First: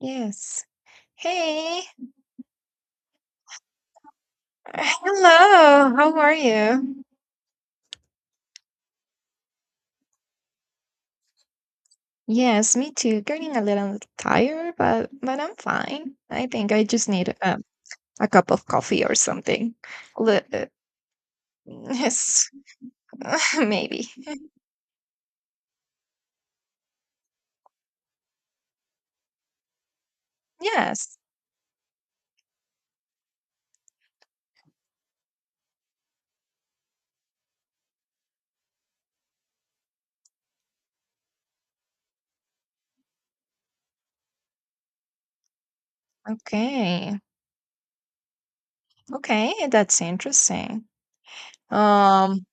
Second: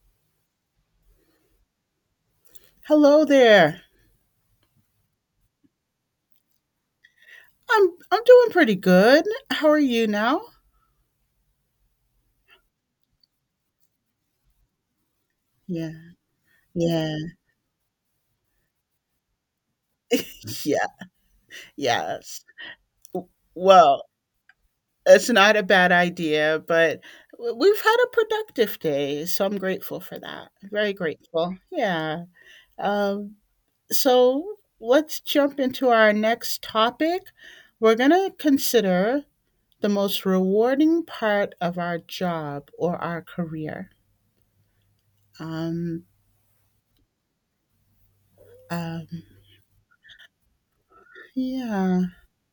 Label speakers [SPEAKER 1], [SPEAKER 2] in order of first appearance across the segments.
[SPEAKER 1] Yes. Hey.
[SPEAKER 2] Hello there.
[SPEAKER 1] Hello. How are you?
[SPEAKER 2] I'm doing pretty good. How are you now?
[SPEAKER 1] Yes, me too. Getting a little tired, but I'm
[SPEAKER 2] Yeah.
[SPEAKER 1] fine. I think I just
[SPEAKER 2] Yeah.
[SPEAKER 1] need a cup of coffee or something. Li- uh,
[SPEAKER 2] Yeah. Yes.
[SPEAKER 1] Yes,
[SPEAKER 2] Well,
[SPEAKER 1] maybe.
[SPEAKER 2] it's not a bad idea, but we've had a productive day, so I'm grateful for that. Very
[SPEAKER 1] Yes.
[SPEAKER 2] grateful. Yeah. Um so let's jump into our next topic. We're going to consider the most rewarding part of our job or our career. Um
[SPEAKER 1] Okay.
[SPEAKER 2] um
[SPEAKER 1] Okay, that's interesting.
[SPEAKER 2] yeah.
[SPEAKER 1] Um,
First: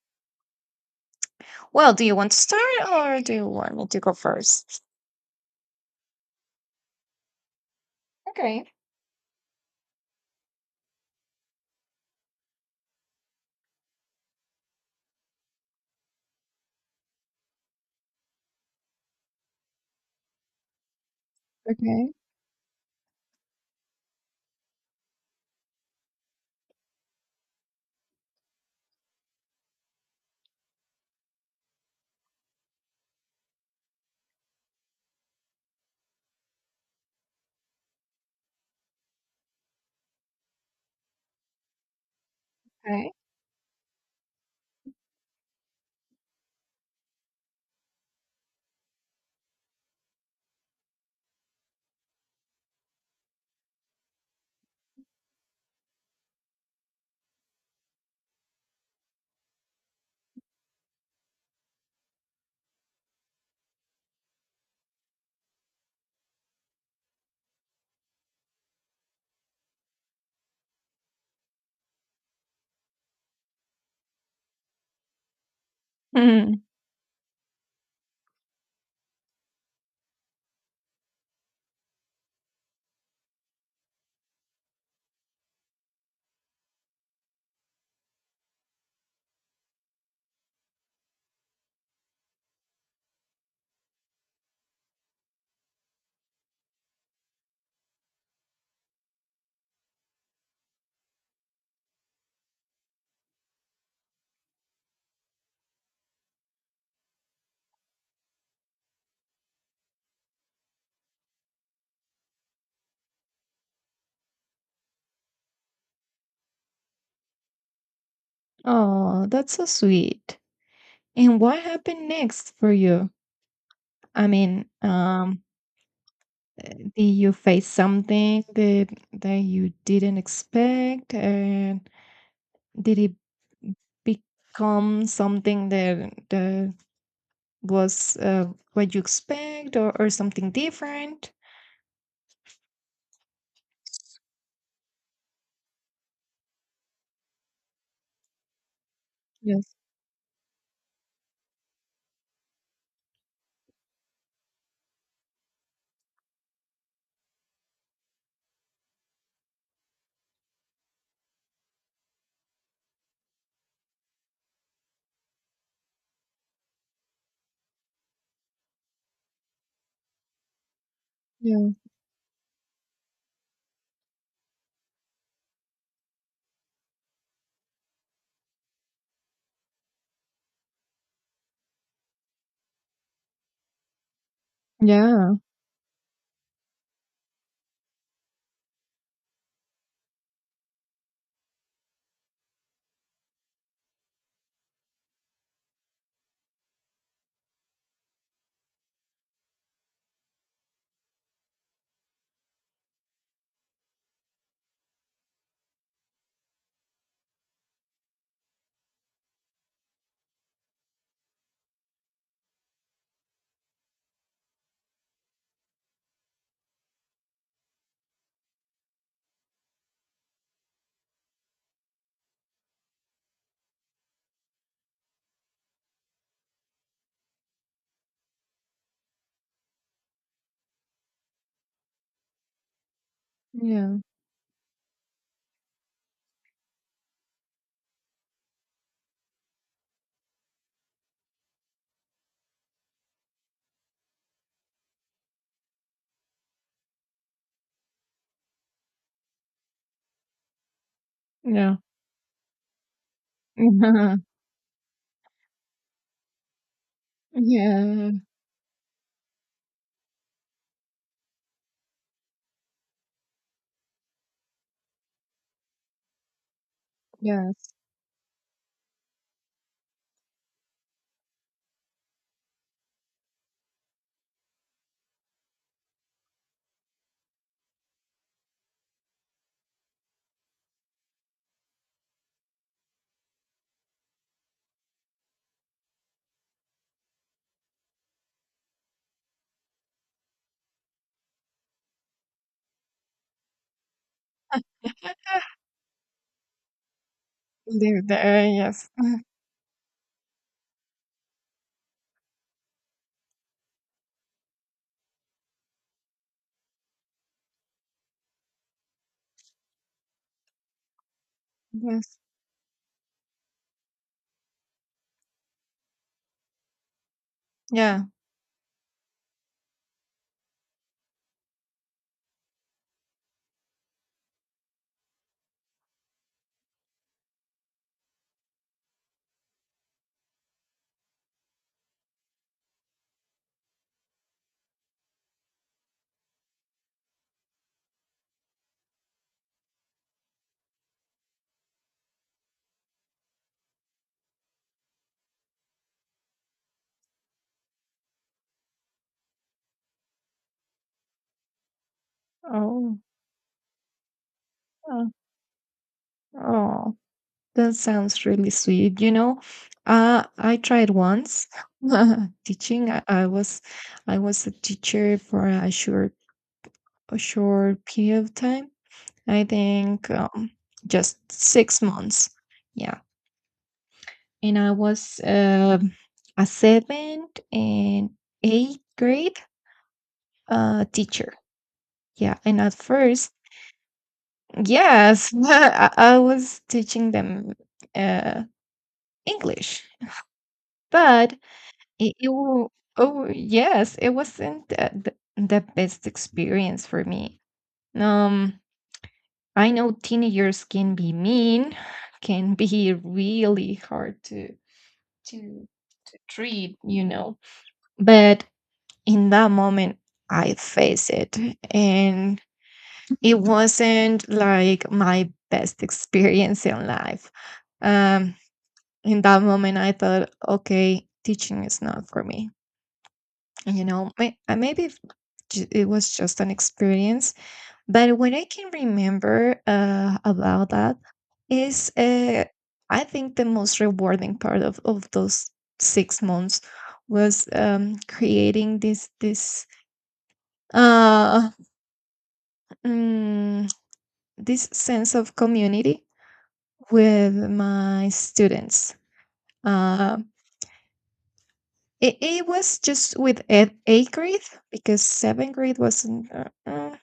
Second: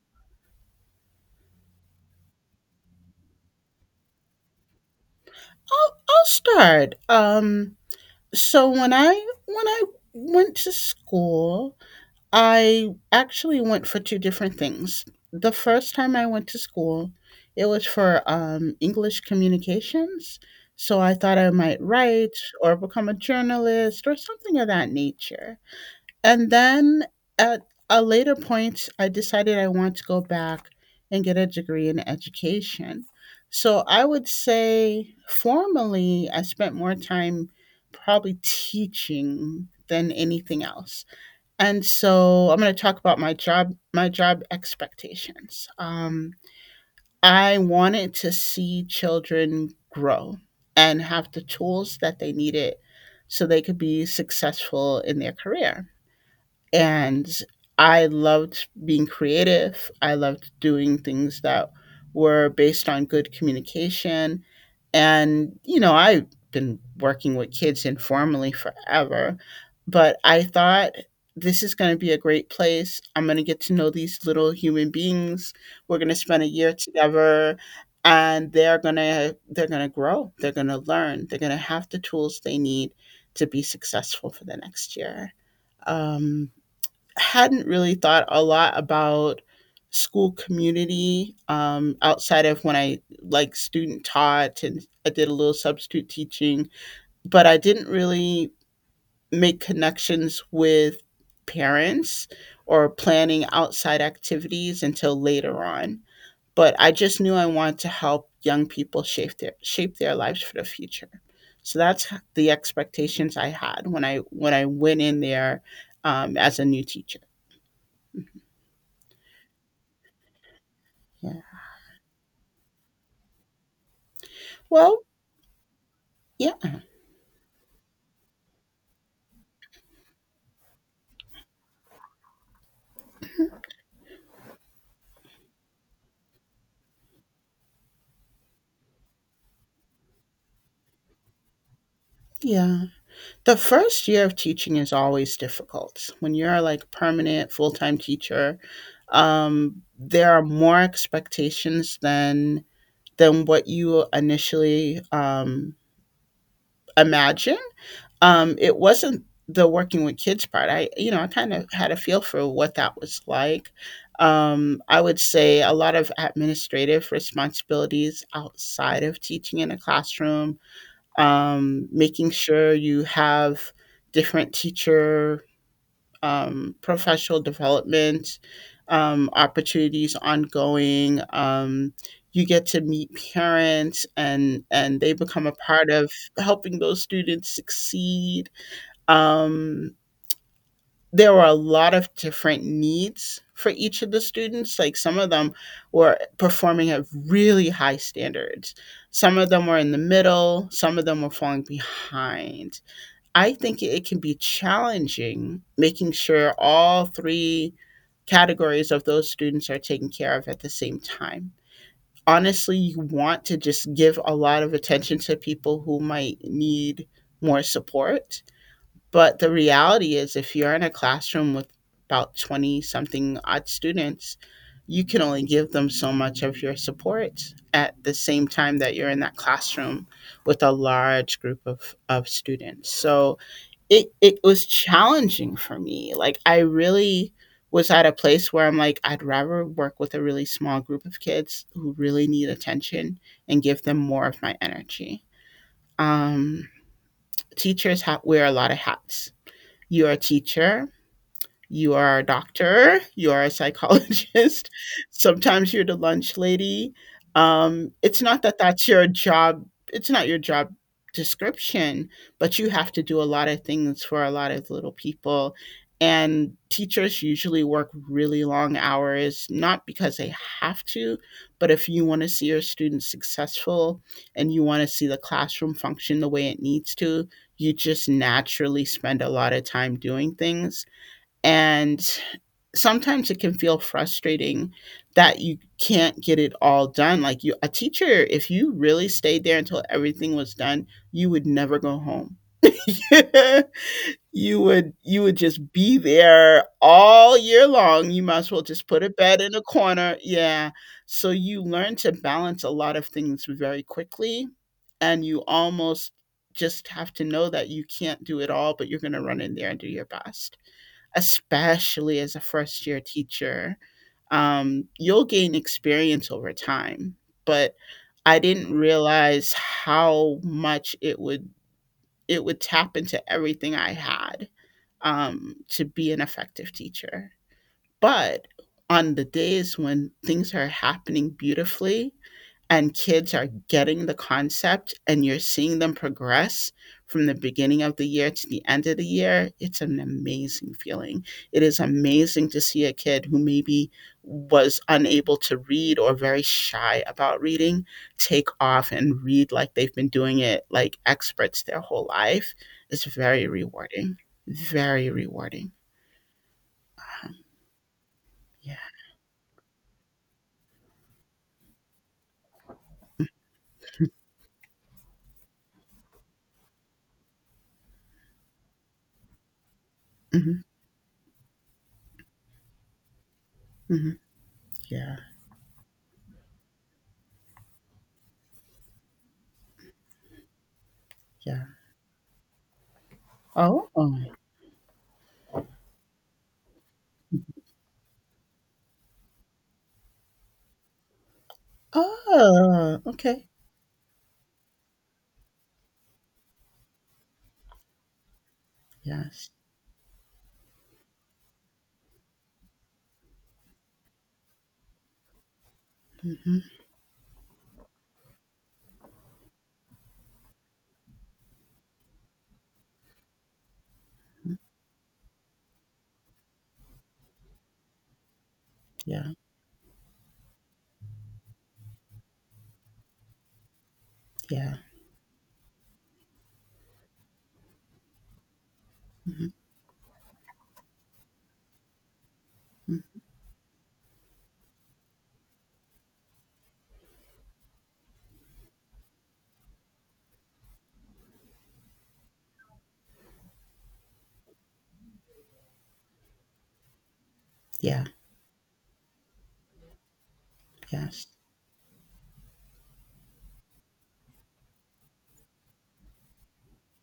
[SPEAKER 1] well, do you want to start or do you want me to go first?
[SPEAKER 2] I'll start.
[SPEAKER 1] Okay.
[SPEAKER 2] So when I went to school, I actually went for two different things. The first time I went to school, it was for English communications. So I thought I might
[SPEAKER 1] Okay.
[SPEAKER 2] write or become a journalist or something of that nature. And then at a later point, I decided I want to go back and get a degree in education. So I would say formally, I spent more time probably teaching than anything else. And so I'm going to talk
[SPEAKER 1] Okay.
[SPEAKER 2] about my job expectations. I wanted to see children grow and have the tools that they needed so they could be successful in their career and I loved being creative. I loved doing things that were based on good communication. And, you know, I've been working with kids informally forever, but I thought this is going to be a great place. I'm going to get to know these little human beings. We're going to spend a
[SPEAKER 1] Mhm.
[SPEAKER 2] year together and they're going to grow. They're going to learn. They're going to have the tools they need to be successful for the next year. Um Hadn't really thought a lot about school community outside of when I like student taught and I did a little substitute teaching, but I didn't really make connections with parents or planning outside activities until later on. But I just knew I wanted to help young people shape their lives for the future. So that's the expectations I had when I went in there as a new teacher.
[SPEAKER 1] Oh, that's so sweet. And
[SPEAKER 2] Yeah.
[SPEAKER 1] what happened next for you? I mean,
[SPEAKER 2] Well,
[SPEAKER 1] um,
[SPEAKER 2] yeah,
[SPEAKER 1] uh, did you face something that you didn't expect, and did it become something that was what you expect, or something different?
[SPEAKER 2] yeah. The first year of teaching is always difficult. When you're like a permanent full-time teacher,
[SPEAKER 1] Yes.
[SPEAKER 2] there are more expectations than what you initially imagine. It wasn't the working with kids part. I, you know, I kind of had a feel for what that was like. I would say a lot of administrative responsibilities outside of teaching in a classroom
[SPEAKER 1] Yeah.
[SPEAKER 2] making sure you have different teacher professional development opportunities ongoing. You get to meet parents and they
[SPEAKER 1] Yeah.
[SPEAKER 2] become a part of helping those students succeed. Um, there were a lot of different needs for each of the students. Like some of them were performing at really high standards. Some of them were in the middle. Some of them were falling behind. I think it can be challenging making sure all three categories of those students are taken care of at the same time. Honestly, you want to just give a lot of attention to people who might need more support. But the reality is, if you're in a classroom with about 20 something odd students, you can only give them so much of your support at the same time that you're in that classroom with a large group of students. So
[SPEAKER 1] Yeah.
[SPEAKER 2] it was challenging for me. Like I really was at a place where I'm like, I'd rather work with a really small group of kids who really need attention and give them more of my energy. Um, Teachers wear a lot of hats. You're a teacher,
[SPEAKER 1] Yeah.
[SPEAKER 2] you are a doctor, you are a psychologist, sometimes you're the lunch lady.
[SPEAKER 1] Yeah. Yeah.
[SPEAKER 2] It's not that that's your job, it's not your job description, but you have to do a lot of things for a lot of little people. And teachers usually
[SPEAKER 1] Yes.
[SPEAKER 2] work really long hours, not because they have to, but if you want to see your students successful and you want to see the classroom function the way it needs to, you just naturally spend a lot of time doing things and sometimes it can feel frustrating that you can't get it all done. Like you a teacher, if you really stayed there until everything was done, you would never go home. You would you would
[SPEAKER 1] Ah,
[SPEAKER 2] just be there all year long. You might
[SPEAKER 1] there,
[SPEAKER 2] as well just
[SPEAKER 1] yes,
[SPEAKER 2] put a bed in a corner. Yeah. So you learn to balance a lot of things very quickly, and you almost just have to know that you can't do it all, but you're gonna run in there and do your best especially
[SPEAKER 1] yes.
[SPEAKER 2] as a first year teacher, you'll gain experience over time. But
[SPEAKER 1] Yeah.
[SPEAKER 2] I didn't realize how much it would tap into everything I had to be an effective teacher. But on the days when things are happening beautifully, and kids are getting the concept and you're seeing them progress from the beginning of the year to the end of the year, it's an amazing feeling. It is amazing to see a kid who maybe was unable to read or very shy about reading take off and read like they've been doing it like experts their whole life.
[SPEAKER 1] Oh,
[SPEAKER 2] It's very rewarding.
[SPEAKER 1] Uh,
[SPEAKER 2] Very rewarding.
[SPEAKER 1] oh. That sounds really
[SPEAKER 2] Yeah.
[SPEAKER 1] sweet. You know, I tried once teaching. I was a teacher for a short period of time. I think
[SPEAKER 2] Hmm.
[SPEAKER 1] just 6 months. Yeah,
[SPEAKER 2] Hmm.
[SPEAKER 1] and I
[SPEAKER 2] Yeah.
[SPEAKER 1] was a seventh and eighth grade teacher.
[SPEAKER 2] Yeah.
[SPEAKER 1] Yeah, and at first,
[SPEAKER 2] Oh.
[SPEAKER 1] yes, I was teaching them uh, English, but It will,
[SPEAKER 2] Oh.
[SPEAKER 1] oh
[SPEAKER 2] Okay.
[SPEAKER 1] yes, it wasn't the best experience for me. Um,
[SPEAKER 2] Yes.
[SPEAKER 1] I know teenagers can be mean, can be really hard to to
[SPEAKER 2] Hmm.
[SPEAKER 1] treat, you know. But in that moment, I faced it, and it wasn't like my best experience in life. Um, in
[SPEAKER 2] Yeah,
[SPEAKER 1] that moment, I thought, okay, teaching is not for me, you know,
[SPEAKER 2] yeah.
[SPEAKER 1] maybe if it was just an experience, but what I can
[SPEAKER 2] Mhm,
[SPEAKER 1] remember about that is
[SPEAKER 2] mm,
[SPEAKER 1] I think the most rewarding part of those 6 months was creating uh, mm, this sense of community with
[SPEAKER 2] yeah,
[SPEAKER 1] my students, uh,
[SPEAKER 2] yes.
[SPEAKER 1] it, it was just with eighth grade because seventh grade wasn't uh, I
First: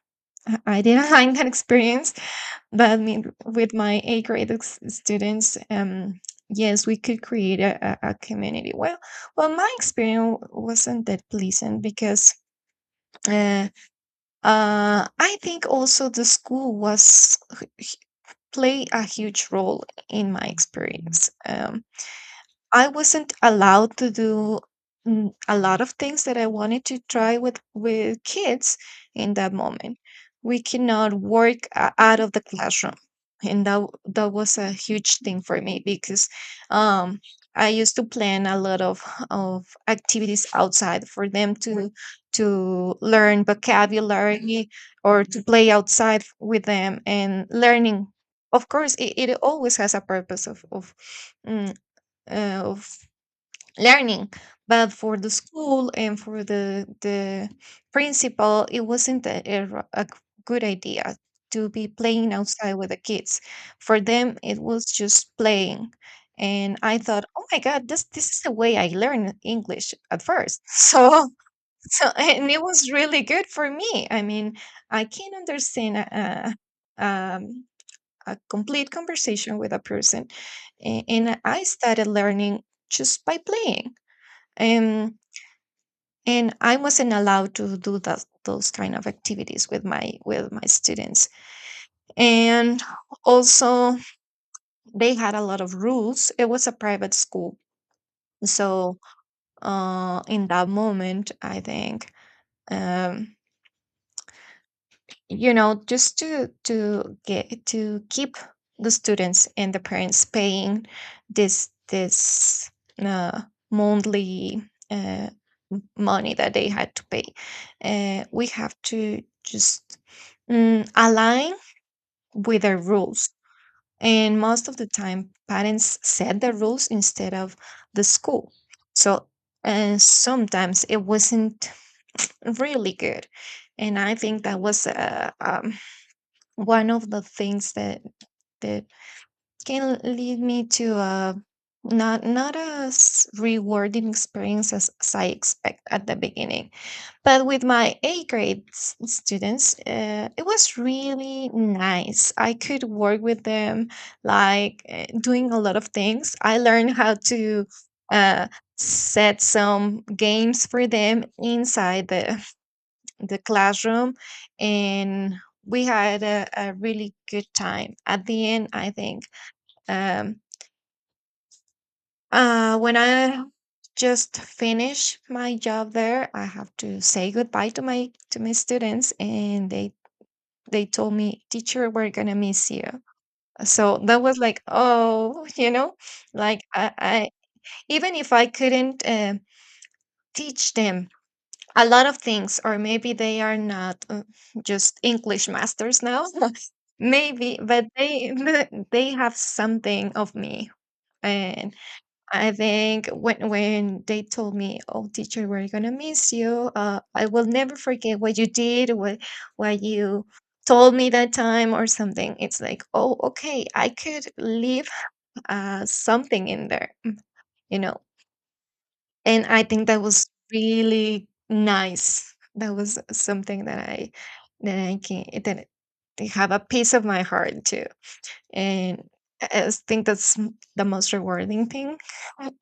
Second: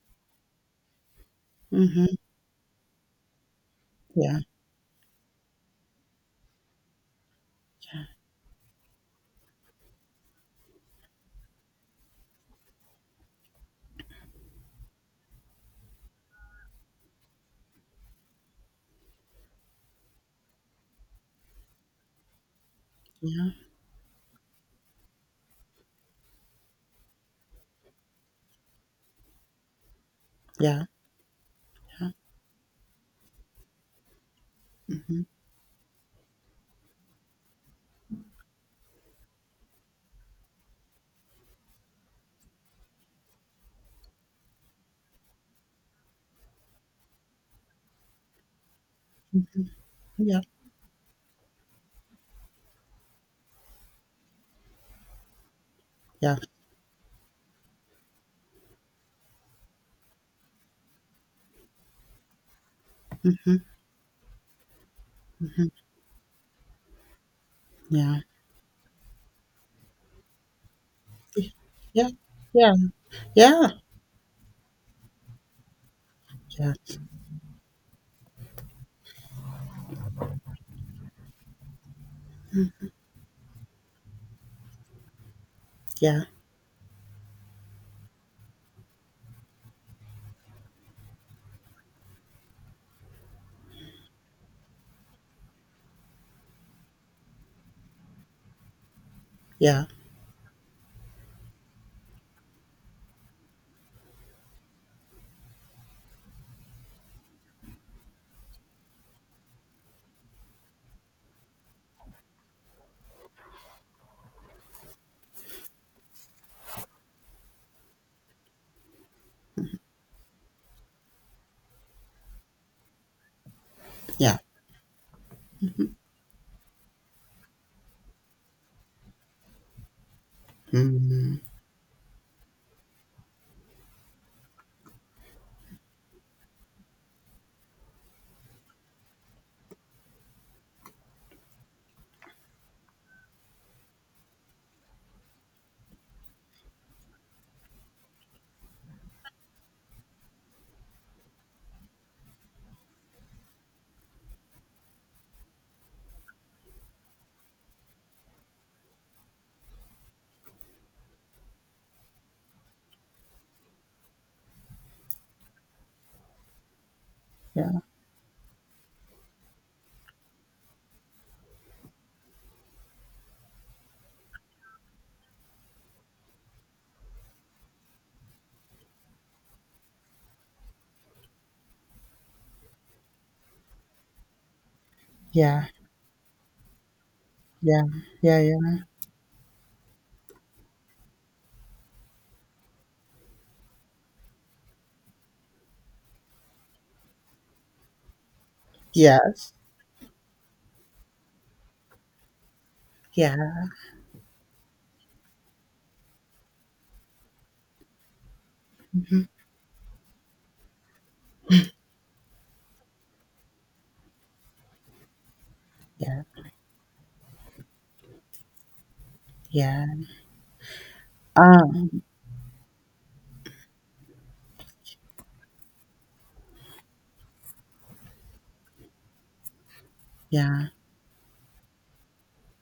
[SPEAKER 1] I didn't like that
[SPEAKER 2] Mhm.
[SPEAKER 1] experience, but I mean, with my A
[SPEAKER 2] Yeah,
[SPEAKER 1] grade students, yes, we could create
[SPEAKER 2] yeah,
[SPEAKER 1] a community. Well, well, my experience wasn't that pleasant because uh, I think also the school was play a huge role in my experience. I wasn't
[SPEAKER 2] yeah,
[SPEAKER 1] allowed to do a lot of things that I wanted to try with kids in that moment. We
[SPEAKER 2] yeah,
[SPEAKER 1] cannot work
[SPEAKER 2] yeah.
[SPEAKER 1] out of the classroom, and that was a huge
[SPEAKER 2] Mhm,
[SPEAKER 1] thing for me because um, I used to plan a lot of activities outside for them to learn vocabulary or to play outside with them and learning. Of course, it
[SPEAKER 2] mhm.
[SPEAKER 1] always has a
[SPEAKER 2] Yeah,
[SPEAKER 1] purpose of of. mm, of learning, but for the school and
[SPEAKER 2] yeah.
[SPEAKER 1] for the principal it wasn't a good idea to be playing outside with the kids,
[SPEAKER 2] Mhm,
[SPEAKER 1] for them it was just
[SPEAKER 2] mhm.
[SPEAKER 1] playing. And I thought, oh my god, this
[SPEAKER 2] Yeah.
[SPEAKER 1] this is the way I learned English at first. So, so
[SPEAKER 2] Yeah.
[SPEAKER 1] and it
[SPEAKER 2] Yeah.
[SPEAKER 1] was really good
[SPEAKER 2] Yeah.
[SPEAKER 1] for me, I mean I can understand
[SPEAKER 2] Yeah.
[SPEAKER 1] um, a complete conversation with a person, and I started learning
[SPEAKER 2] Mm,
[SPEAKER 1] just by playing, um,
[SPEAKER 2] yeah.
[SPEAKER 1] and I wasn't allowed to do that, those kind of activities with my students, and also they had a lot of rules, it was a private school. So
[SPEAKER 2] Yeah.
[SPEAKER 1] in that moment I think um, you know, just to get to keep the students and the parents paying this uh, monthly uh, money that they had to pay, we have to just align with the rules,
[SPEAKER 2] Yeah.
[SPEAKER 1] and most of the time
[SPEAKER 2] Mhm.
[SPEAKER 1] parents set the rules instead of the school. So, and sometimes it
[SPEAKER 2] Mm,
[SPEAKER 1] wasn't really good, and I think that was a one of the things that can lead me to a not as rewarding experience as I expect at the beginning. But with my A grade students, it was really nice. I could work with them, like doing a lot of things. I learned how to uh, set some games for them inside the classroom, and we had a really good
[SPEAKER 2] yeah.
[SPEAKER 1] time at the end, I think. um, when I just finish my job there, I have to say goodbye to my students and they told me, "Teacher, we're gonna miss you." So that was like, oh,
[SPEAKER 2] Yeah.
[SPEAKER 1] you know, like I,
[SPEAKER 2] Yeah.
[SPEAKER 1] even if
[SPEAKER 2] Yeah.
[SPEAKER 1] I
[SPEAKER 2] Yeah.
[SPEAKER 1] couldn't teach them a lot of things, or maybe they are not just English masters now, maybe, but they they have
[SPEAKER 2] Yes.
[SPEAKER 1] something of me. And I think
[SPEAKER 2] Yeah.
[SPEAKER 1] when they told me, "Oh, teacher, we're gonna miss you. I will never forget what you did, what
[SPEAKER 2] Mhm.
[SPEAKER 1] what you told me that time, or something." It's like, "Oh, okay, I could leave
[SPEAKER 2] Yeah.
[SPEAKER 1] something in there." You know, and I
[SPEAKER 2] Yeah.
[SPEAKER 1] think that was really
[SPEAKER 2] Um.
[SPEAKER 1] nice. That was something that I can that they have a piece of my heart too. And I just think that's
[SPEAKER 2] Yeah.
[SPEAKER 1] the most rewarding thing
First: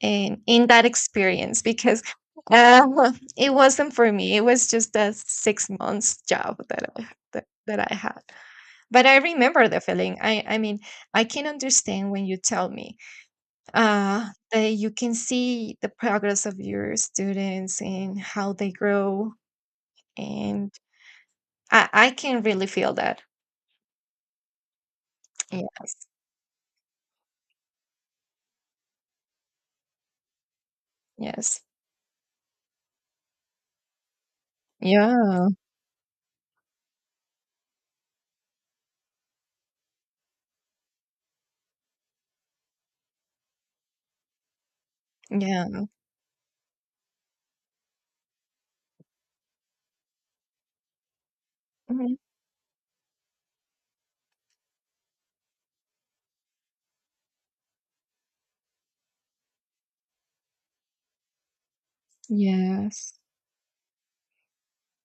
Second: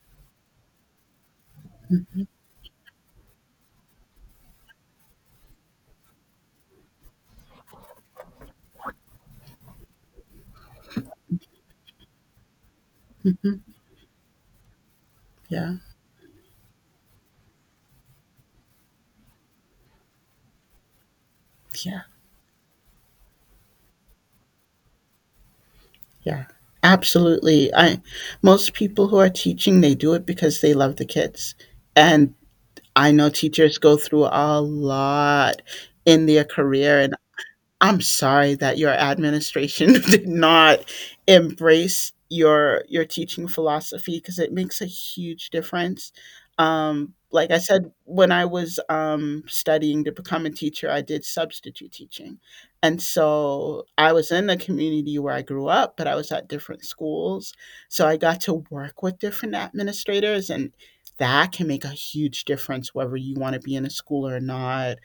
[SPEAKER 1] in that experience because
[SPEAKER 2] Mhm,
[SPEAKER 1] it wasn't for me. It was just a 6 month job that I had. But I remember the feeling. I mean, I can understand when you tell me
[SPEAKER 2] mhm.
[SPEAKER 1] that you can
[SPEAKER 2] Yeah.
[SPEAKER 1] see the progress of your students and how they grow. And
[SPEAKER 2] Yeah.
[SPEAKER 1] I can really feel that. Yeah.
[SPEAKER 2] Yeah, absolutely. I most people who are teaching, they do it because they love the kids.
[SPEAKER 1] Yes.
[SPEAKER 2] And I know teachers go through a
[SPEAKER 1] Yeah.
[SPEAKER 2] lot in their career, and I'm sorry that your administration did not embrace your teaching philosophy because it makes a huge
[SPEAKER 1] Yeah.
[SPEAKER 2] difference. Like I said, when I was studying to become a teacher, I did substitute
[SPEAKER 1] Mhm.
[SPEAKER 2] teaching, and so I was in the community where I grew up, but I was at different schools, so I got to work with different administrators, and that can make a huge difference
[SPEAKER 1] Yes.
[SPEAKER 2] whether you want to be in a school or not.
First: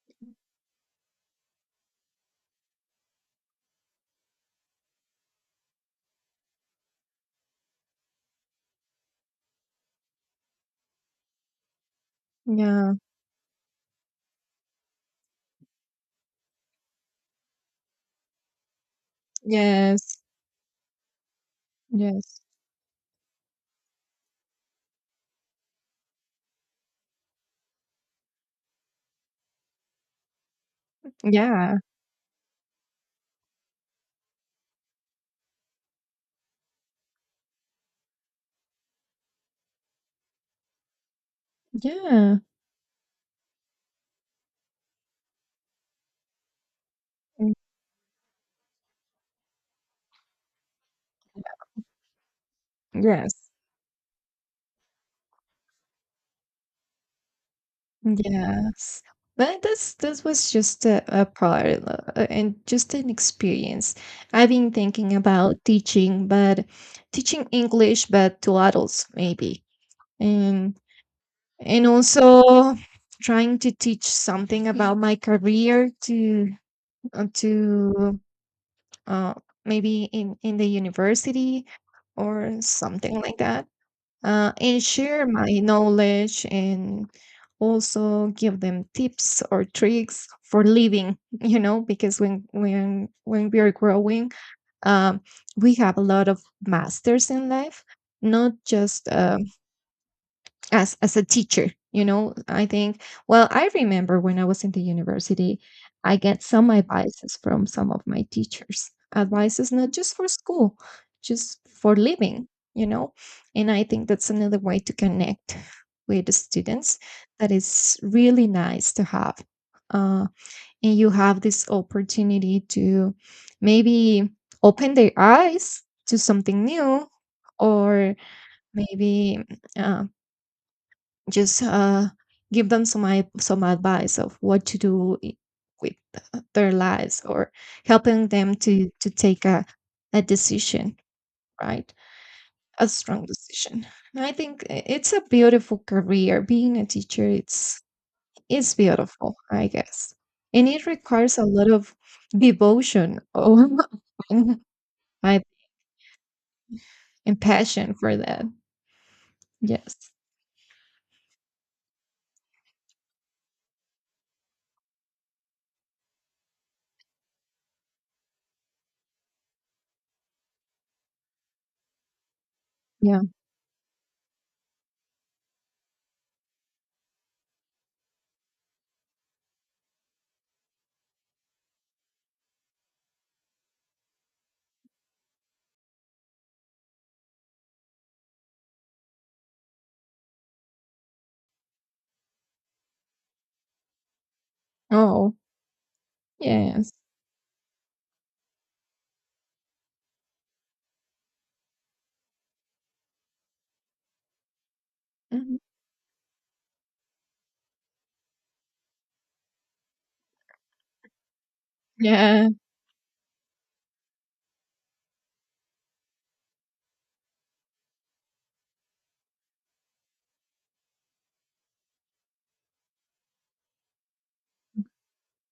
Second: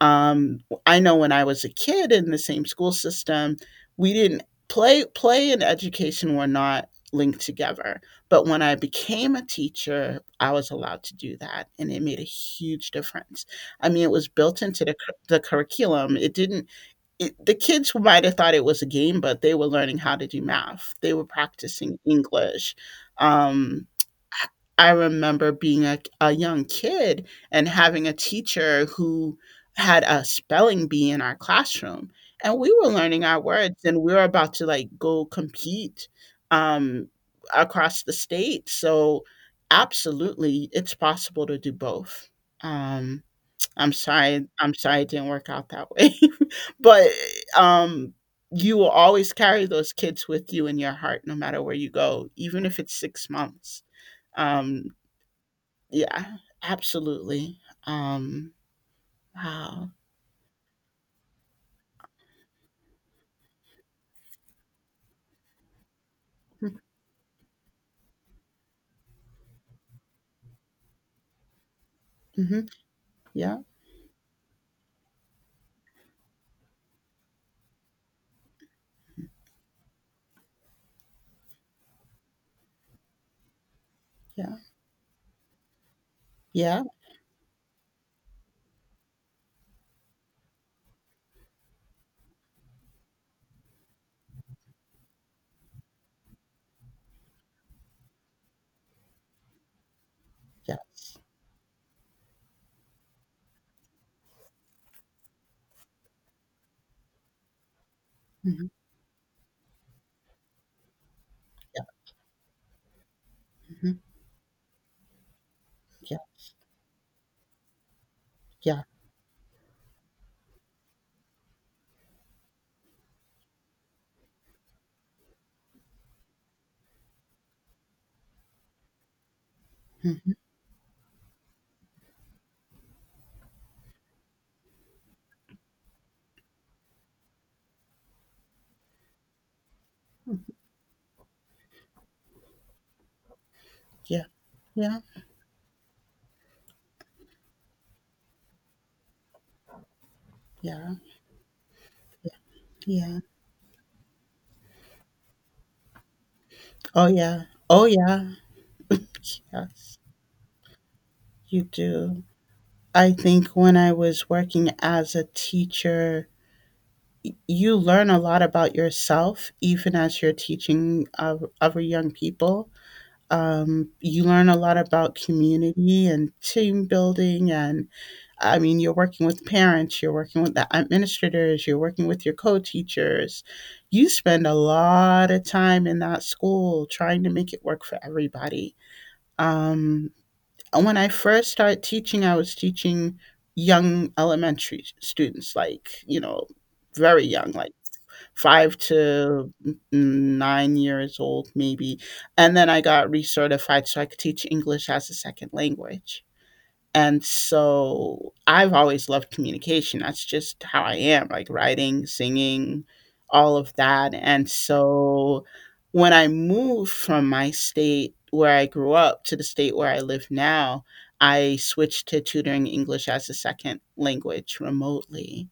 [SPEAKER 2] um, I know when I was a kid in the same school system, we didn't play and education were not linked together. But when I became a teacher, I was allowed to do that, and it made a huge
[SPEAKER 1] Yeah.
[SPEAKER 2] difference. I mean, it was built into the the curriculum. It didn't it, the kids might have thought it was a game, but they were learning how
[SPEAKER 1] Yes.
[SPEAKER 2] to do math. They were practicing
[SPEAKER 1] Yes.
[SPEAKER 2] English. Um, I remember being a young kid and having a teacher who had a spelling bee in our
[SPEAKER 1] Yeah.
[SPEAKER 2] classroom, and we were learning our words, and we were about to like go compete um, across the state. So, absolutely, it's possible to do both.
[SPEAKER 1] Yeah.
[SPEAKER 2] Um, I'm sorry it didn't work out that way. But,
[SPEAKER 1] Mm.
[SPEAKER 2] um, you will always carry those kids with you in your heart no matter where you go, even if it's 6
[SPEAKER 1] Yes.
[SPEAKER 2] months. Um, yeah, absolutely. Um,
[SPEAKER 1] Yes. But
[SPEAKER 2] wow.
[SPEAKER 1] this was just a part, and just an experience. I've been thinking about teaching, but teaching English, but to adults maybe, and and
[SPEAKER 2] Mm, mhm.
[SPEAKER 1] also trying
[SPEAKER 2] Yeah,
[SPEAKER 1] to teach something about my career to uh, to uh, maybe in the university or something like that,
[SPEAKER 2] yeah,
[SPEAKER 1] and share my knowledge
[SPEAKER 2] yeah,
[SPEAKER 1] and also give them tips or tricks for living you know because when we are growing um, we have a lot of masters in life, not just as
[SPEAKER 2] yes.
[SPEAKER 1] a teacher, you know, I think, well, I remember when I was in the university, I get some advices from some of my
[SPEAKER 2] Mhm,
[SPEAKER 1] teachers, advices not just for school, just
[SPEAKER 2] yeah,
[SPEAKER 1] for living, you know. And I
[SPEAKER 2] mhm,
[SPEAKER 1] think that's another way to connect
[SPEAKER 2] yeah,
[SPEAKER 1] with the students, that is really
[SPEAKER 2] yeah,
[SPEAKER 1] nice to have. uh, and you have this opportunity to maybe open their eyes to something new, or maybe uh,
[SPEAKER 2] mhm,
[SPEAKER 1] just give them some advice of what to do with their lives, or helping them to take a decision, right, a strong decision.
[SPEAKER 2] yeah,
[SPEAKER 1] And I think
[SPEAKER 2] yeah,
[SPEAKER 1] it's a beautiful career being a teacher, it's beautiful, I guess, and it
[SPEAKER 2] yeah,
[SPEAKER 1] requires a lot of devotion
[SPEAKER 2] yeah.
[SPEAKER 1] or, and, I,
[SPEAKER 2] Oh,
[SPEAKER 1] and
[SPEAKER 2] yeah. Oh,
[SPEAKER 1] passion for
[SPEAKER 2] yeah.
[SPEAKER 1] that.
[SPEAKER 2] Yes,
[SPEAKER 1] Yes.
[SPEAKER 2] you do. I think when I was working as a teacher you learn a lot about yourself even as you're teaching other young people,
[SPEAKER 1] Yeah.
[SPEAKER 2] you learn a lot about community and team building and I mean you're working with parents you're working with the administrators you're working with your co-teachers. You spend a lot of time in that school trying to make it work for everybody. um, when I first started teaching I was teaching young elementary
[SPEAKER 1] Oh,
[SPEAKER 2] students, like, you know,
[SPEAKER 1] yes.
[SPEAKER 2] very young, like 5 to 9 years old maybe, and then I got recertified so I could teach English as a second
[SPEAKER 1] Mhm.
[SPEAKER 2] language. And so I've always loved communication. That's just how I am, like writing,
[SPEAKER 1] Yeah.
[SPEAKER 2] singing, all of that. And so when I moved from my state where I grew up to the state where I live now, I switched to tutoring English as a second language remotely.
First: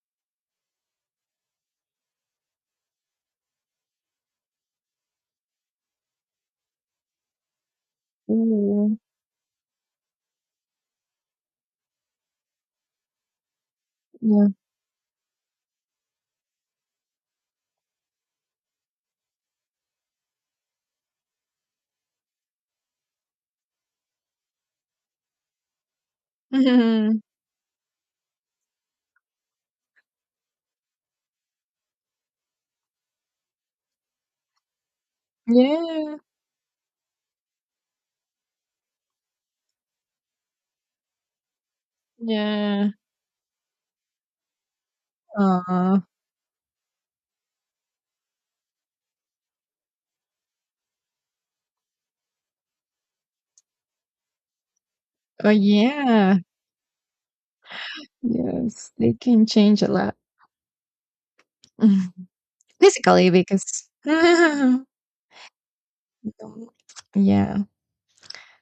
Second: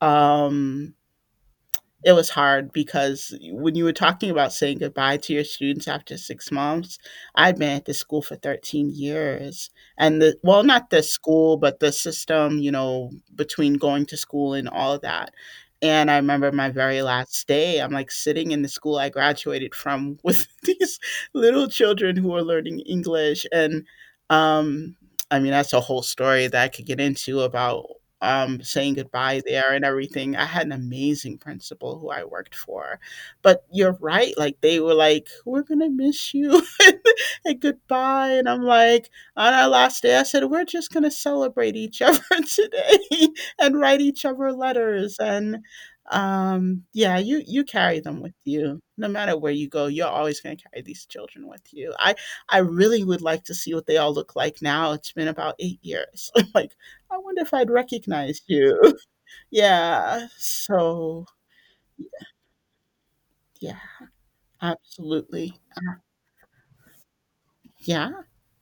[SPEAKER 2] Um it was hard because when you were talking about saying goodbye to your students after 6 months, I'd been at this school for 13
[SPEAKER 1] Ooh.
[SPEAKER 2] years. And the well, not the school, but the system, you know, between going to
[SPEAKER 1] Yeah.
[SPEAKER 2] school and all of that. And I remember my very last day, I'm, like, sitting in the school I graduated from with these little children who are learning English, and, um, I mean, that's a whole story that I could get
[SPEAKER 1] Mhm.
[SPEAKER 2] into about saying goodbye there and everything. I had an amazing principal who I worked for. But you're right, like they were like, We're gonna
[SPEAKER 1] Yeah,
[SPEAKER 2] miss you and goodbye. And I'm like, on our last day, I said, We're just gonna celebrate each other
[SPEAKER 1] yeah.
[SPEAKER 2] today and write each other letters and
[SPEAKER 1] Aw.
[SPEAKER 2] yeah, you carry them with you no matter where you go. You're always going to carry these children with you. I really would like to see what they all look like now. It's been
[SPEAKER 1] Oh,
[SPEAKER 2] about eight years,
[SPEAKER 1] yeah.
[SPEAKER 2] like I wonder if I'd recognize you.
[SPEAKER 1] Yes, they can change a lot.
[SPEAKER 2] Yeah. So,
[SPEAKER 1] Physically,
[SPEAKER 2] yeah,
[SPEAKER 1] because
[SPEAKER 2] absolutely.
[SPEAKER 1] Mhm. Yeah.
[SPEAKER 2] Yeah.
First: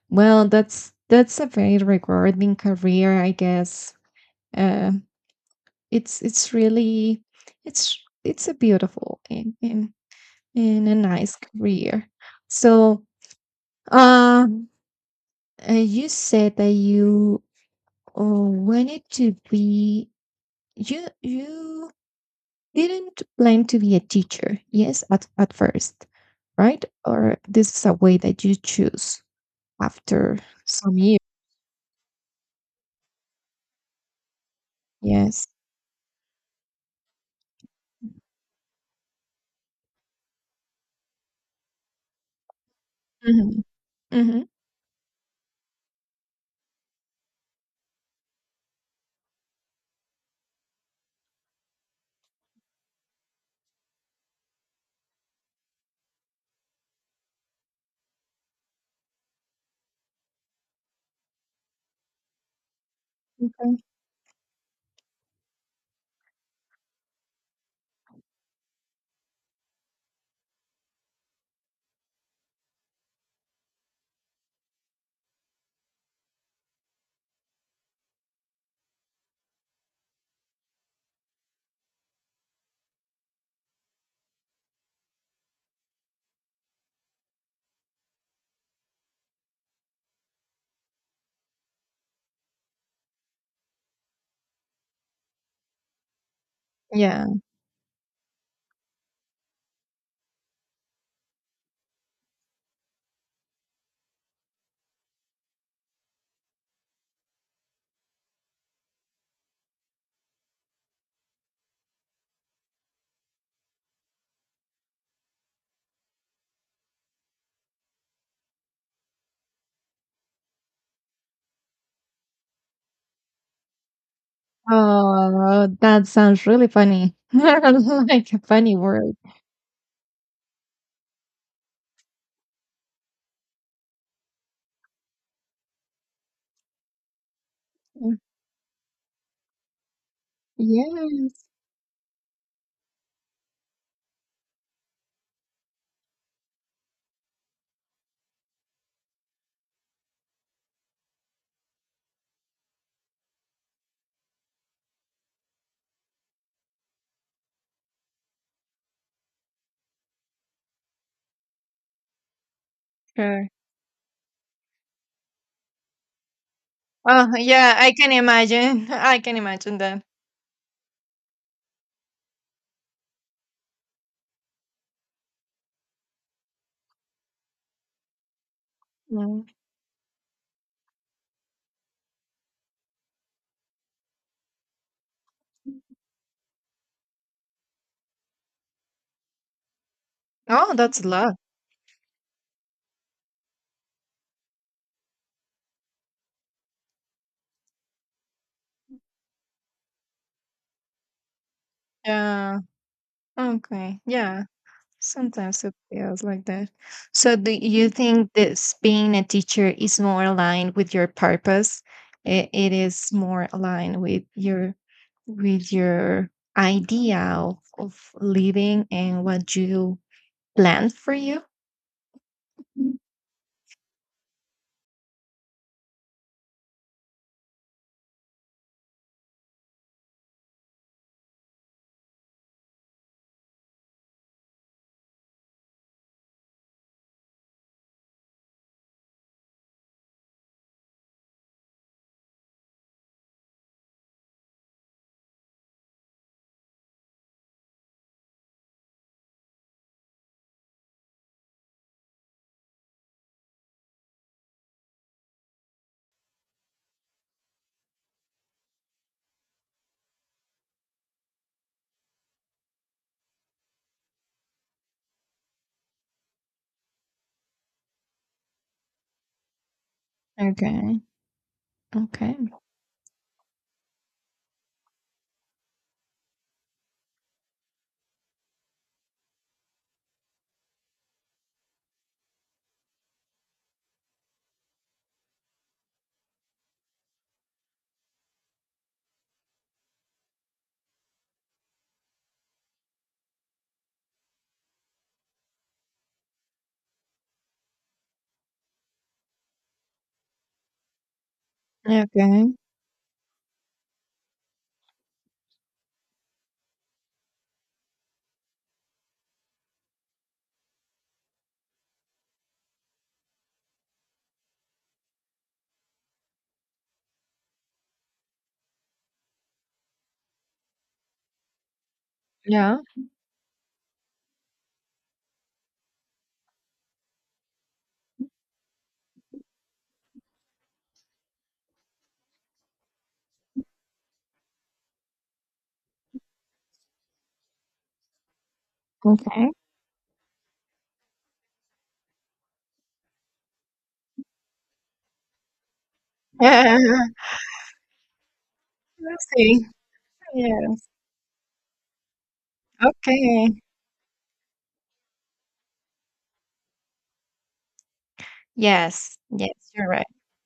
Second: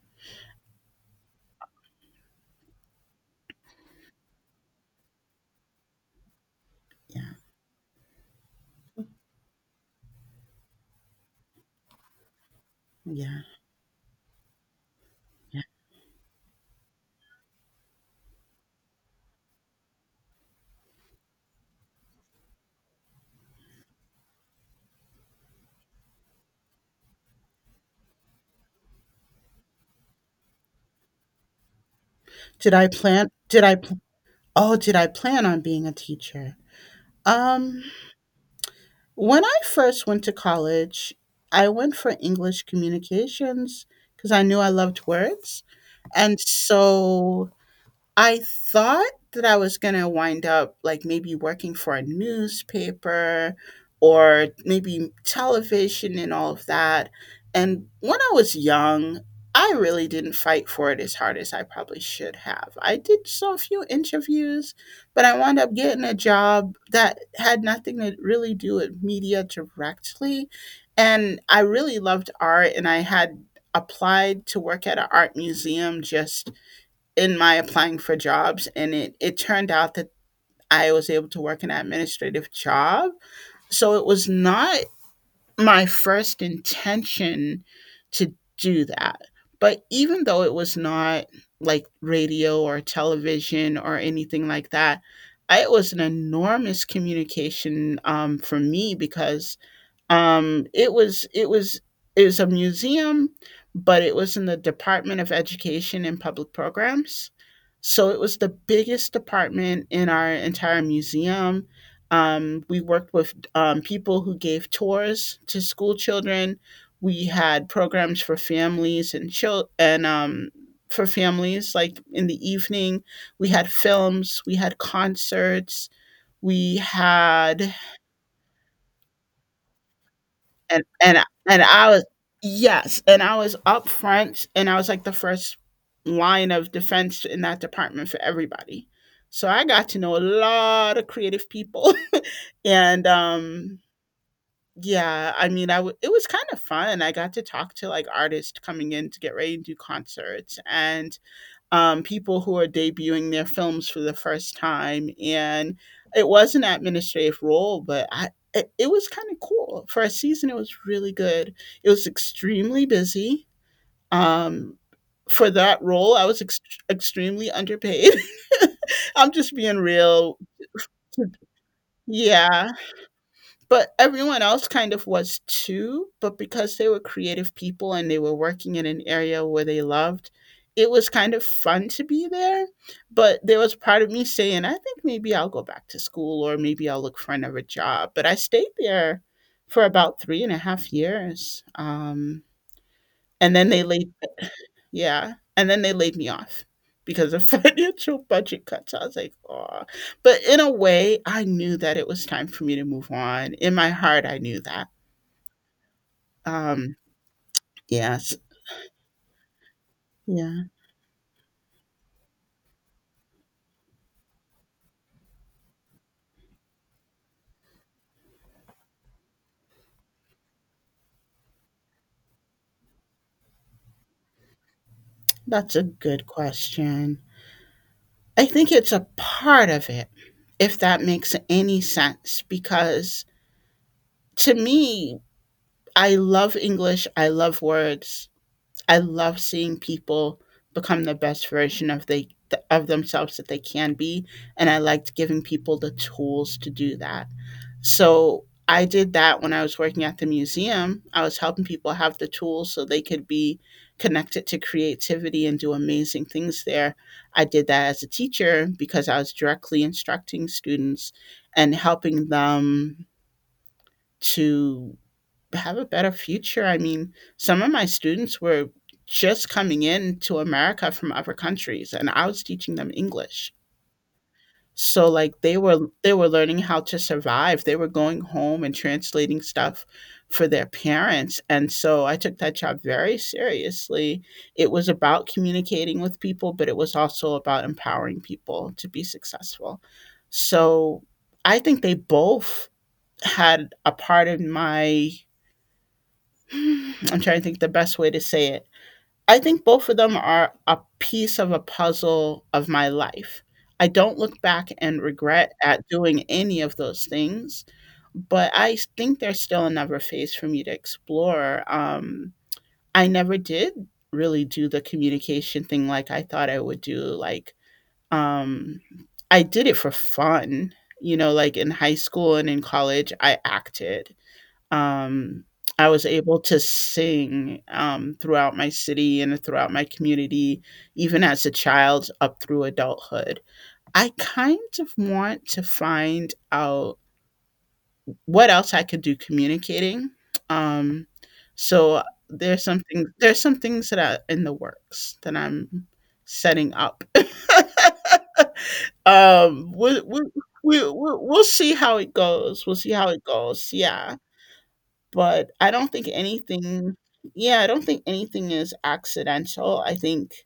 [SPEAKER 1] Well, that's a very rewarding career, I guess. Uh, it's really
[SPEAKER 2] Yeah.
[SPEAKER 1] it's a beautiful and a nice career. So,
[SPEAKER 2] Yeah.
[SPEAKER 1] um,
[SPEAKER 2] Yeah.
[SPEAKER 1] you said that you wanted to be, you didn't plan to be a teacher, yes, at first, right, or this is a way that you choose after some years?
[SPEAKER 2] Did I plan did I pl- Oh, did I plan
[SPEAKER 1] Yes.
[SPEAKER 2] on being a teacher? Um, when I first went to college, I went for English
[SPEAKER 1] Hmm,
[SPEAKER 2] communications because I
[SPEAKER 1] hmm.
[SPEAKER 2] knew I loved words. And so I thought that I was gonna wind up like maybe working for a newspaper or maybe television and all of that. And when I was young, I really didn't fight for it as hard as I probably should have. I did so a few interviews, but I wound up getting a job that had nothing to really do with media directly. And I really loved art, and I had applied to work at an art museum just in my applying for jobs, and it turned out that I was able to work an administrative job. So it was not my first intention to do that. But even though it was not like radio or television or anything like that, I, it was an enormous
[SPEAKER 1] Yeah.
[SPEAKER 2] communication for me because um, it was it was it was a museum, but it was in the Department of Education and Public Programs. So it was the biggest department in our entire museum. We worked with people who gave tours to school children. We had programs for families and for families like in the evening. We had films. We had
[SPEAKER 1] Oh,
[SPEAKER 2] concerts.
[SPEAKER 1] that sounds really
[SPEAKER 2] We
[SPEAKER 1] funny, like
[SPEAKER 2] had
[SPEAKER 1] a funny word.
[SPEAKER 2] and and and I was Yes, and I was up front, and I was like the first line of defense in that department
[SPEAKER 1] Mm,
[SPEAKER 2] for everybody. So I got to know a lot of
[SPEAKER 1] yes.
[SPEAKER 2] creative people, and yeah, I mean, it was kind of fun. I got to talk to like artists coming in to get ready to do concerts, and people who are debuting their films for the first time. And it was an administrative role, but I, it was kind of cool. For a season, it was really good. It was extremely busy.
[SPEAKER 1] Sure.
[SPEAKER 2] Um, for that role, I was
[SPEAKER 1] Oh,
[SPEAKER 2] extremely
[SPEAKER 1] yeah, I can
[SPEAKER 2] underpaid.
[SPEAKER 1] imagine. I
[SPEAKER 2] I'm
[SPEAKER 1] can
[SPEAKER 2] just being
[SPEAKER 1] imagine that.
[SPEAKER 2] real. Yeah, but everyone else kind of was too, but because they were creative people and they were working in an area
[SPEAKER 1] Mm.
[SPEAKER 2] where they loved it was kind of fun to be there. But there was part of me saying, I think maybe I'll go back to school or maybe I'll look for another job. But I stayed there for about three and a
[SPEAKER 1] Oh,
[SPEAKER 2] half
[SPEAKER 1] that's a lot.
[SPEAKER 2] years. And then they laid Yeah, and then they laid me off because of financial budget cuts. I was like, oh. But in a way, I knew that it was time
[SPEAKER 1] Yeah.
[SPEAKER 2] for me to move on. In my
[SPEAKER 1] Okay.
[SPEAKER 2] heart, I
[SPEAKER 1] Yeah.
[SPEAKER 2] knew that.
[SPEAKER 1] Sometimes it feels like that.
[SPEAKER 2] Um,
[SPEAKER 1] So, do you think
[SPEAKER 2] yes.
[SPEAKER 1] this being a teacher is more
[SPEAKER 2] Yeah,
[SPEAKER 1] aligned with your purpose? It is more aligned with your idea of living and what you plan for you. Mm.
[SPEAKER 2] that's a good question. I think it's a part of it, if that makes any sense, because to me, I love English, I love words. I love seeing people become the best version of they of themselves that they can be, and I liked giving people the tools to do that. So, I did that when I was working at the museum. I was helping people have the tools so they could be connected to creativity and do amazing things there. I did that as a teacher because I was directly instructing students and helping them to have a better future. I mean, some of my students were just coming in to America
[SPEAKER 1] Okay.
[SPEAKER 2] from other countries, and I
[SPEAKER 1] Okay.
[SPEAKER 2] was teaching them English. So like they were learning how to survive. They were going home and translating stuff for their parents. And so I took that job very seriously. It was about communicating with people, but it was also about empowering people to be successful. So I think they both had a part in my Mm, I'm trying to think the best way to say it. I think both of them are a piece of a puzzle
[SPEAKER 1] Okay.
[SPEAKER 2] of my life. I don't look back and regret at doing any of those things, but I think there's still another phase for me to explore. I never did really do the communication thing like I thought I would do. Like, um, I did it for fun, you know, like in high school and in
[SPEAKER 1] Yeah.
[SPEAKER 2] college, I acted, um, I was able to sing, throughout my city and throughout my community, even as a child up through adulthood. I kind of want to find out what else I could do
[SPEAKER 1] Okay.
[SPEAKER 2] communicating. Um, so there's some things that are in the works that I'm setting up.
[SPEAKER 1] Yeah. Let's see.
[SPEAKER 2] Um, we we we
[SPEAKER 1] Yes.
[SPEAKER 2] we we'll see how it goes. We'll see how it
[SPEAKER 1] Okay.
[SPEAKER 2] goes. Yeah. But I don't think anything yeah, I don't think anything is
[SPEAKER 1] Yes. Yes,
[SPEAKER 2] accidental.
[SPEAKER 1] you're
[SPEAKER 2] I
[SPEAKER 1] right.
[SPEAKER 2] think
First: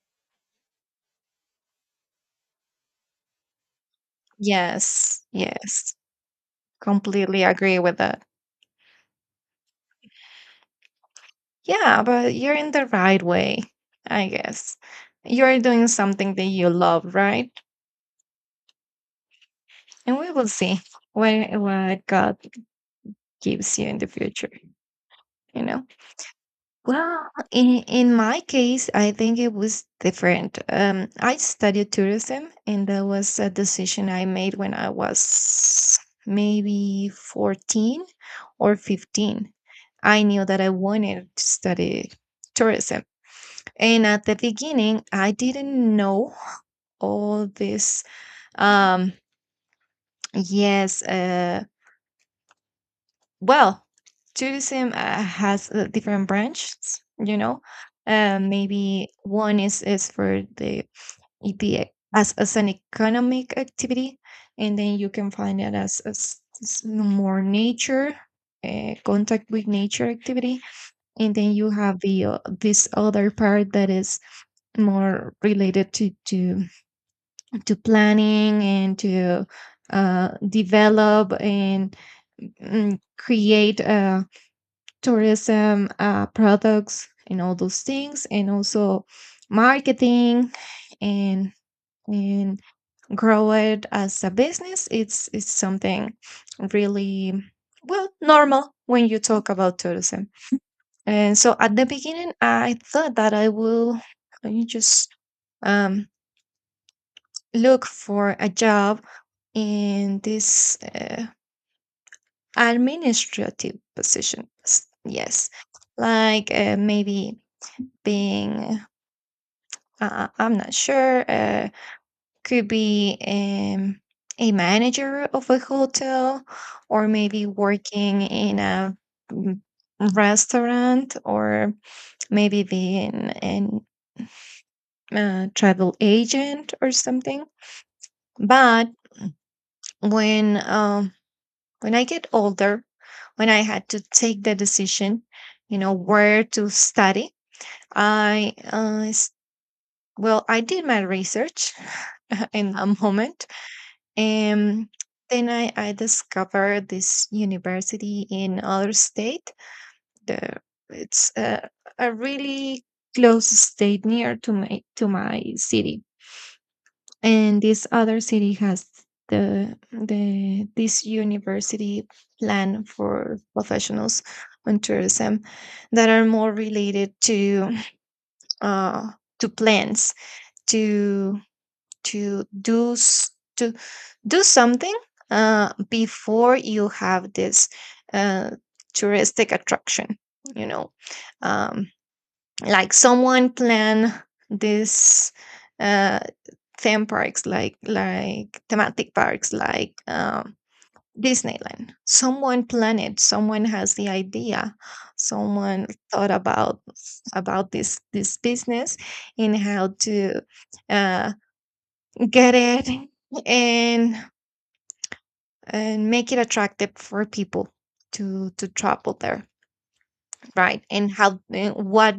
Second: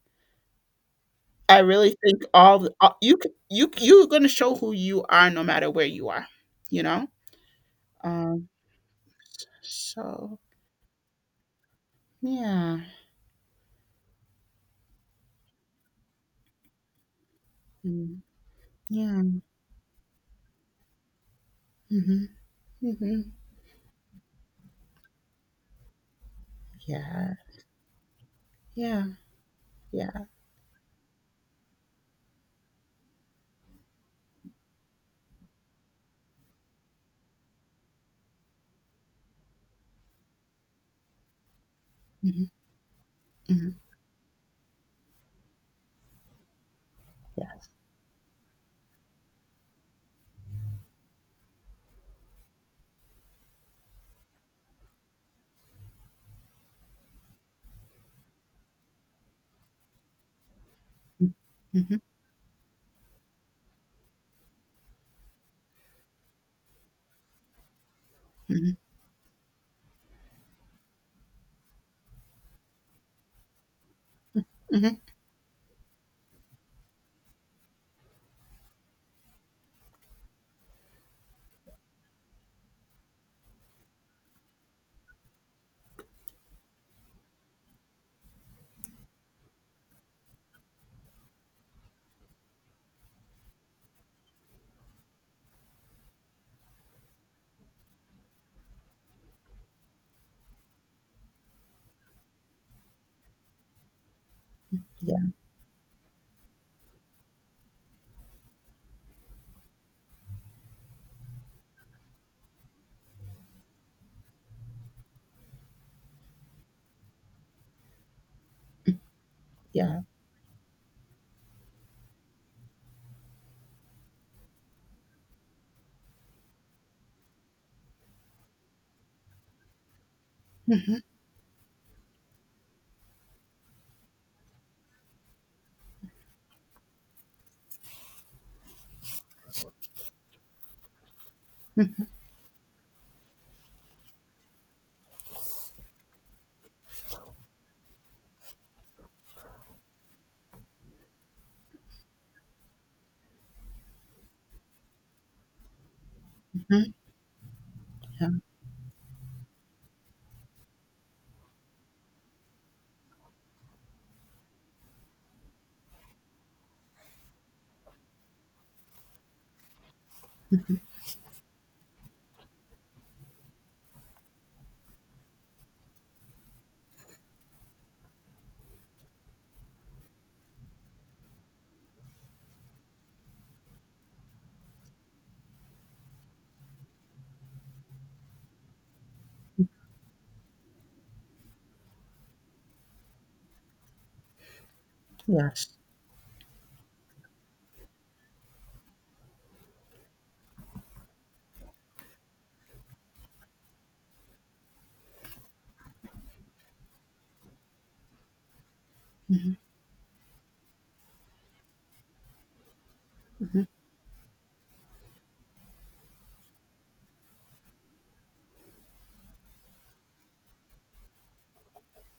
[SPEAKER 2] I really think all the a you c you you're gonna show who you
[SPEAKER 1] Yes.
[SPEAKER 2] are no matter where
[SPEAKER 1] Yes.
[SPEAKER 2] you are, you know?
[SPEAKER 1] Completely agree with that.
[SPEAKER 2] Um, so,
[SPEAKER 1] Yeah, but you're in
[SPEAKER 2] yeah.
[SPEAKER 1] the right way, I guess. You're doing something that you love, right?
[SPEAKER 2] Mm, yeah.
[SPEAKER 1] And we will see where what
[SPEAKER 2] Mhm,
[SPEAKER 1] God
[SPEAKER 2] mhm.
[SPEAKER 1] gives you in the future, you know? Well,
[SPEAKER 2] Yeah,
[SPEAKER 1] in my case,
[SPEAKER 2] yeah,
[SPEAKER 1] I think it was
[SPEAKER 2] yeah.
[SPEAKER 1] different. I studied tourism, and that was a decision I made when I was maybe 14 or 15. I knew that I wanted to study
[SPEAKER 2] Mhm,
[SPEAKER 1] tourism.
[SPEAKER 2] mhm,
[SPEAKER 1] And at the beginning, I didn't know all
[SPEAKER 2] yes.
[SPEAKER 1] this. Um, yes. Well, tourism has different branches. You know, maybe one is for the,
[SPEAKER 2] Mhm,
[SPEAKER 1] as an economic activity, and then you can find it as more nature.
[SPEAKER 2] mhm,
[SPEAKER 1] Contact with nature activity, and then you have the this other part that is
[SPEAKER 2] mhm.
[SPEAKER 1] more related to to planning and to develop and create tourism products and all those things, and also marketing and and grow it as a business. It's something really well normal when you talk about tourism. And so at the beginning, I thought that I will just
[SPEAKER 2] Yeah,
[SPEAKER 1] um, look for a job in this administrative position. Yes, like maybe being,
[SPEAKER 2] yeah.
[SPEAKER 1] uh, uh, I'm not sure, could be a manager of a hotel, or maybe working in a mm,
[SPEAKER 2] Mhm,
[SPEAKER 1] restaurant, or maybe being an travel agent or something. But when um, When I
[SPEAKER 2] mhm,
[SPEAKER 1] get older, when I had to take the decision, where to study, I, uh, s- well, I did my research in a moment. And then I discovered
[SPEAKER 2] mhm,
[SPEAKER 1] this university
[SPEAKER 2] yeah.
[SPEAKER 1] in other state. The, it's a really close state near to my city, and this other city has the this university plan for professionals on tourism that are more related to uh, to plans, to to do s- to do something before you have this uh, touristic attraction, you know, um, like someone plan this
[SPEAKER 2] Yes.
[SPEAKER 1] uh, theme parks, like thematic parks, like disneyland. Someone planned it. Someone has the idea, someone thought about this business, and
[SPEAKER 2] Mhm,
[SPEAKER 1] how to uh, get it,
[SPEAKER 2] mhm.
[SPEAKER 1] and and make it attractive for people to travel there, right? And how— what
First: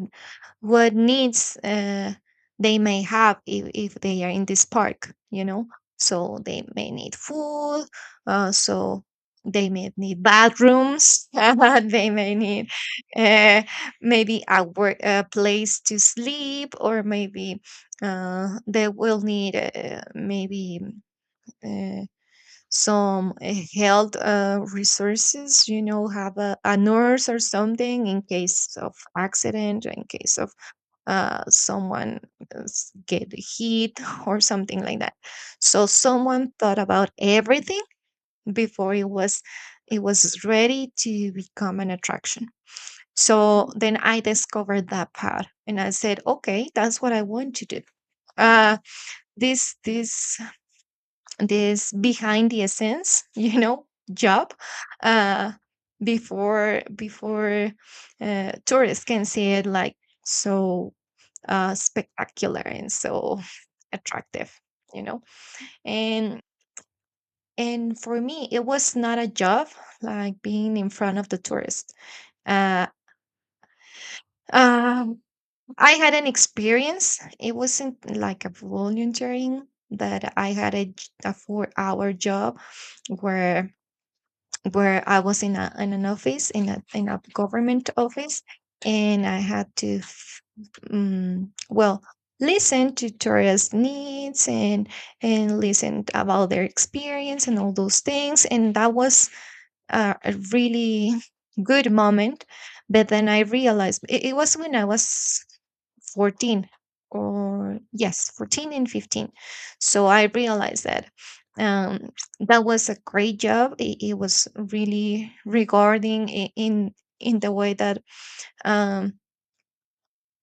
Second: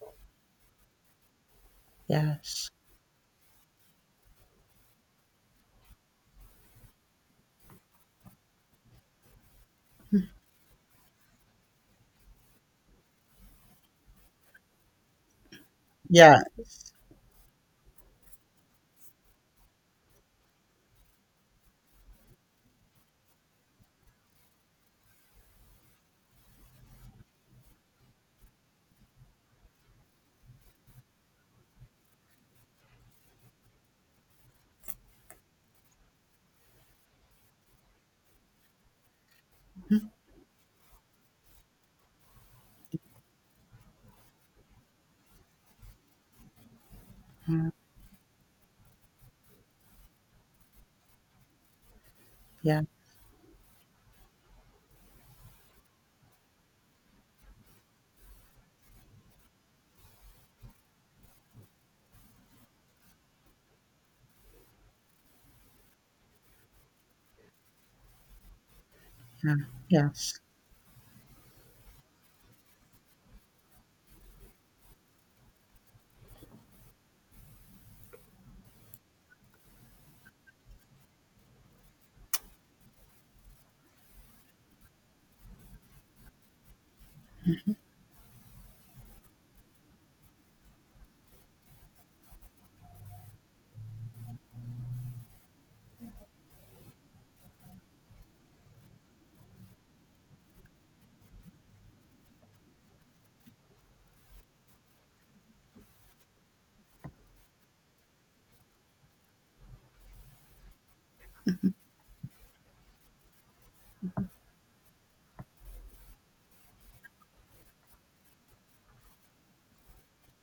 [SPEAKER 1] needs
[SPEAKER 2] Yes.
[SPEAKER 1] they may have if they are in this park, you know, so they may need food. So they may
[SPEAKER 2] Mm,
[SPEAKER 1] need bathrooms they may need uh, maybe a work, a place to sleep,
[SPEAKER 2] yes.
[SPEAKER 1] or maybe they will need maybe uh, some health resources, you know, have a nurse or something, in case of accident, in case of someone is get hit or something like that. So someone thought about everything before it was it
[SPEAKER 2] Mhm,
[SPEAKER 1] was ready to become an attraction. So then I discovered that part, and I said, okay, that's what I want to
[SPEAKER 2] mm,
[SPEAKER 1] do, uh, this— this behind the
[SPEAKER 2] yeah,
[SPEAKER 1] essence you know, job, uh before tourists can see it, like, so spectacular and so attractive, you know. And and for me, it was not a
[SPEAKER 2] yeah,
[SPEAKER 1] job,
[SPEAKER 2] yes.
[SPEAKER 1] like being in front of the tourists. uh um I had an experience. It wasn't like a volunteering, but I had a 4-hour job, where I was in a in an office, in a government office, and I had to, well, listen to tourists' needs, and listen about their experience and all those things, and that was a really good moment. But then I realized it was when I was 14, or yes, 14 and 15. So I realized that um, that was a great job. It was really regarding, in the way that um,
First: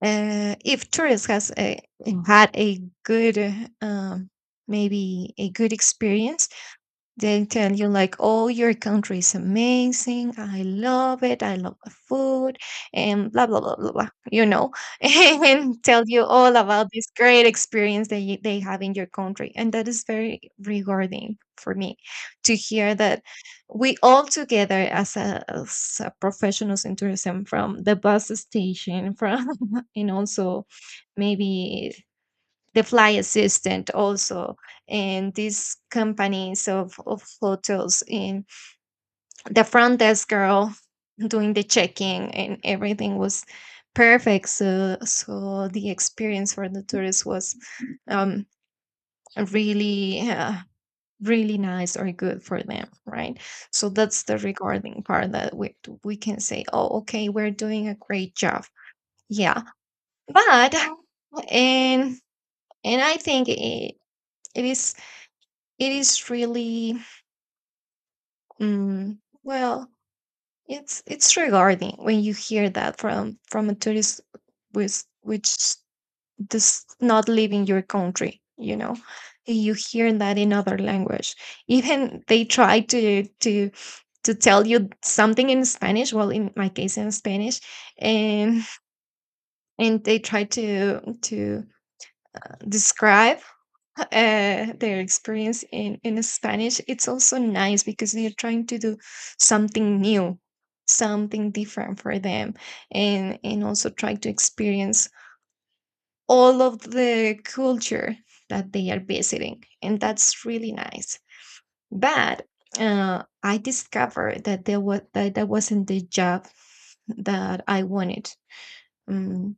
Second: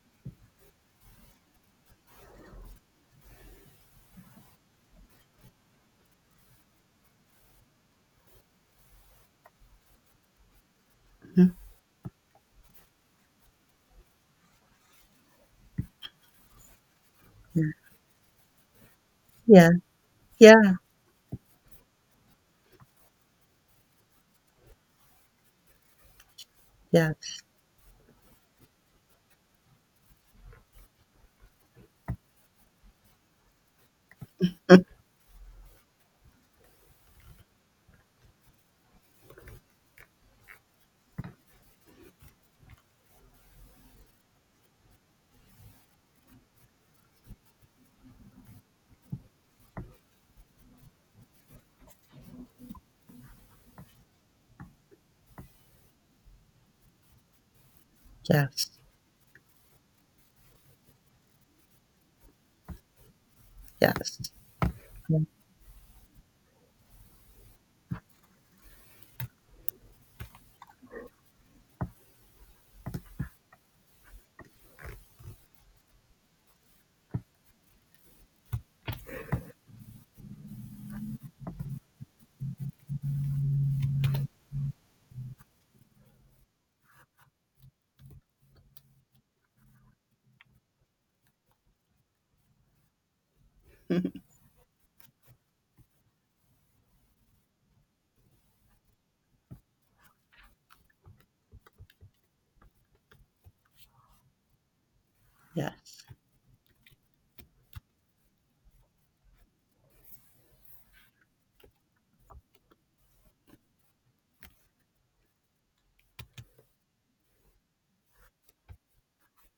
[SPEAKER 1] if tourists had a good um, maybe a good experience, they tell you, like, oh, your country is amazing. I love it.
[SPEAKER 2] Mm,
[SPEAKER 1] I love the food, and blah, blah, blah, blah, blah, you know, and tell you all about this great experience that they have in your country.
[SPEAKER 2] yeah,
[SPEAKER 1] And that is very
[SPEAKER 2] yeah,
[SPEAKER 1] rewarding for me to hear that we all together as a professionals in
[SPEAKER 2] yeah,
[SPEAKER 1] tourism, from the bus station, from and also maybe the fly assistant also,
[SPEAKER 2] yes,
[SPEAKER 1] and these companies of hotels, and the front desk girl doing the checking, and everything was perfect, so the experience for the tourists was um really— really nice or good for them, right? So that's the regarding part, that we can say, oh, okay, we're doing a great job.
[SPEAKER 2] yes,
[SPEAKER 1] Yeah. But— and and I think
[SPEAKER 2] yes,
[SPEAKER 1] it is
[SPEAKER 2] mm,
[SPEAKER 1] it is really— mm, well, it's regarding when you hear that from a tourist with which does not live in your country, you know. You hear that in other language. Even they try to tell you something in spanish, well, in my case, in spanish. And and they try to describe
[SPEAKER 2] mhm,
[SPEAKER 1] their experience in Spanish. It's also nice because they're trying to do something new, something different for them, and also try to experience
[SPEAKER 2] yes,
[SPEAKER 1] all of the culture that they are visiting, and that's really nice. But I discovered that there was that that wasn't the job that I wanted. mm,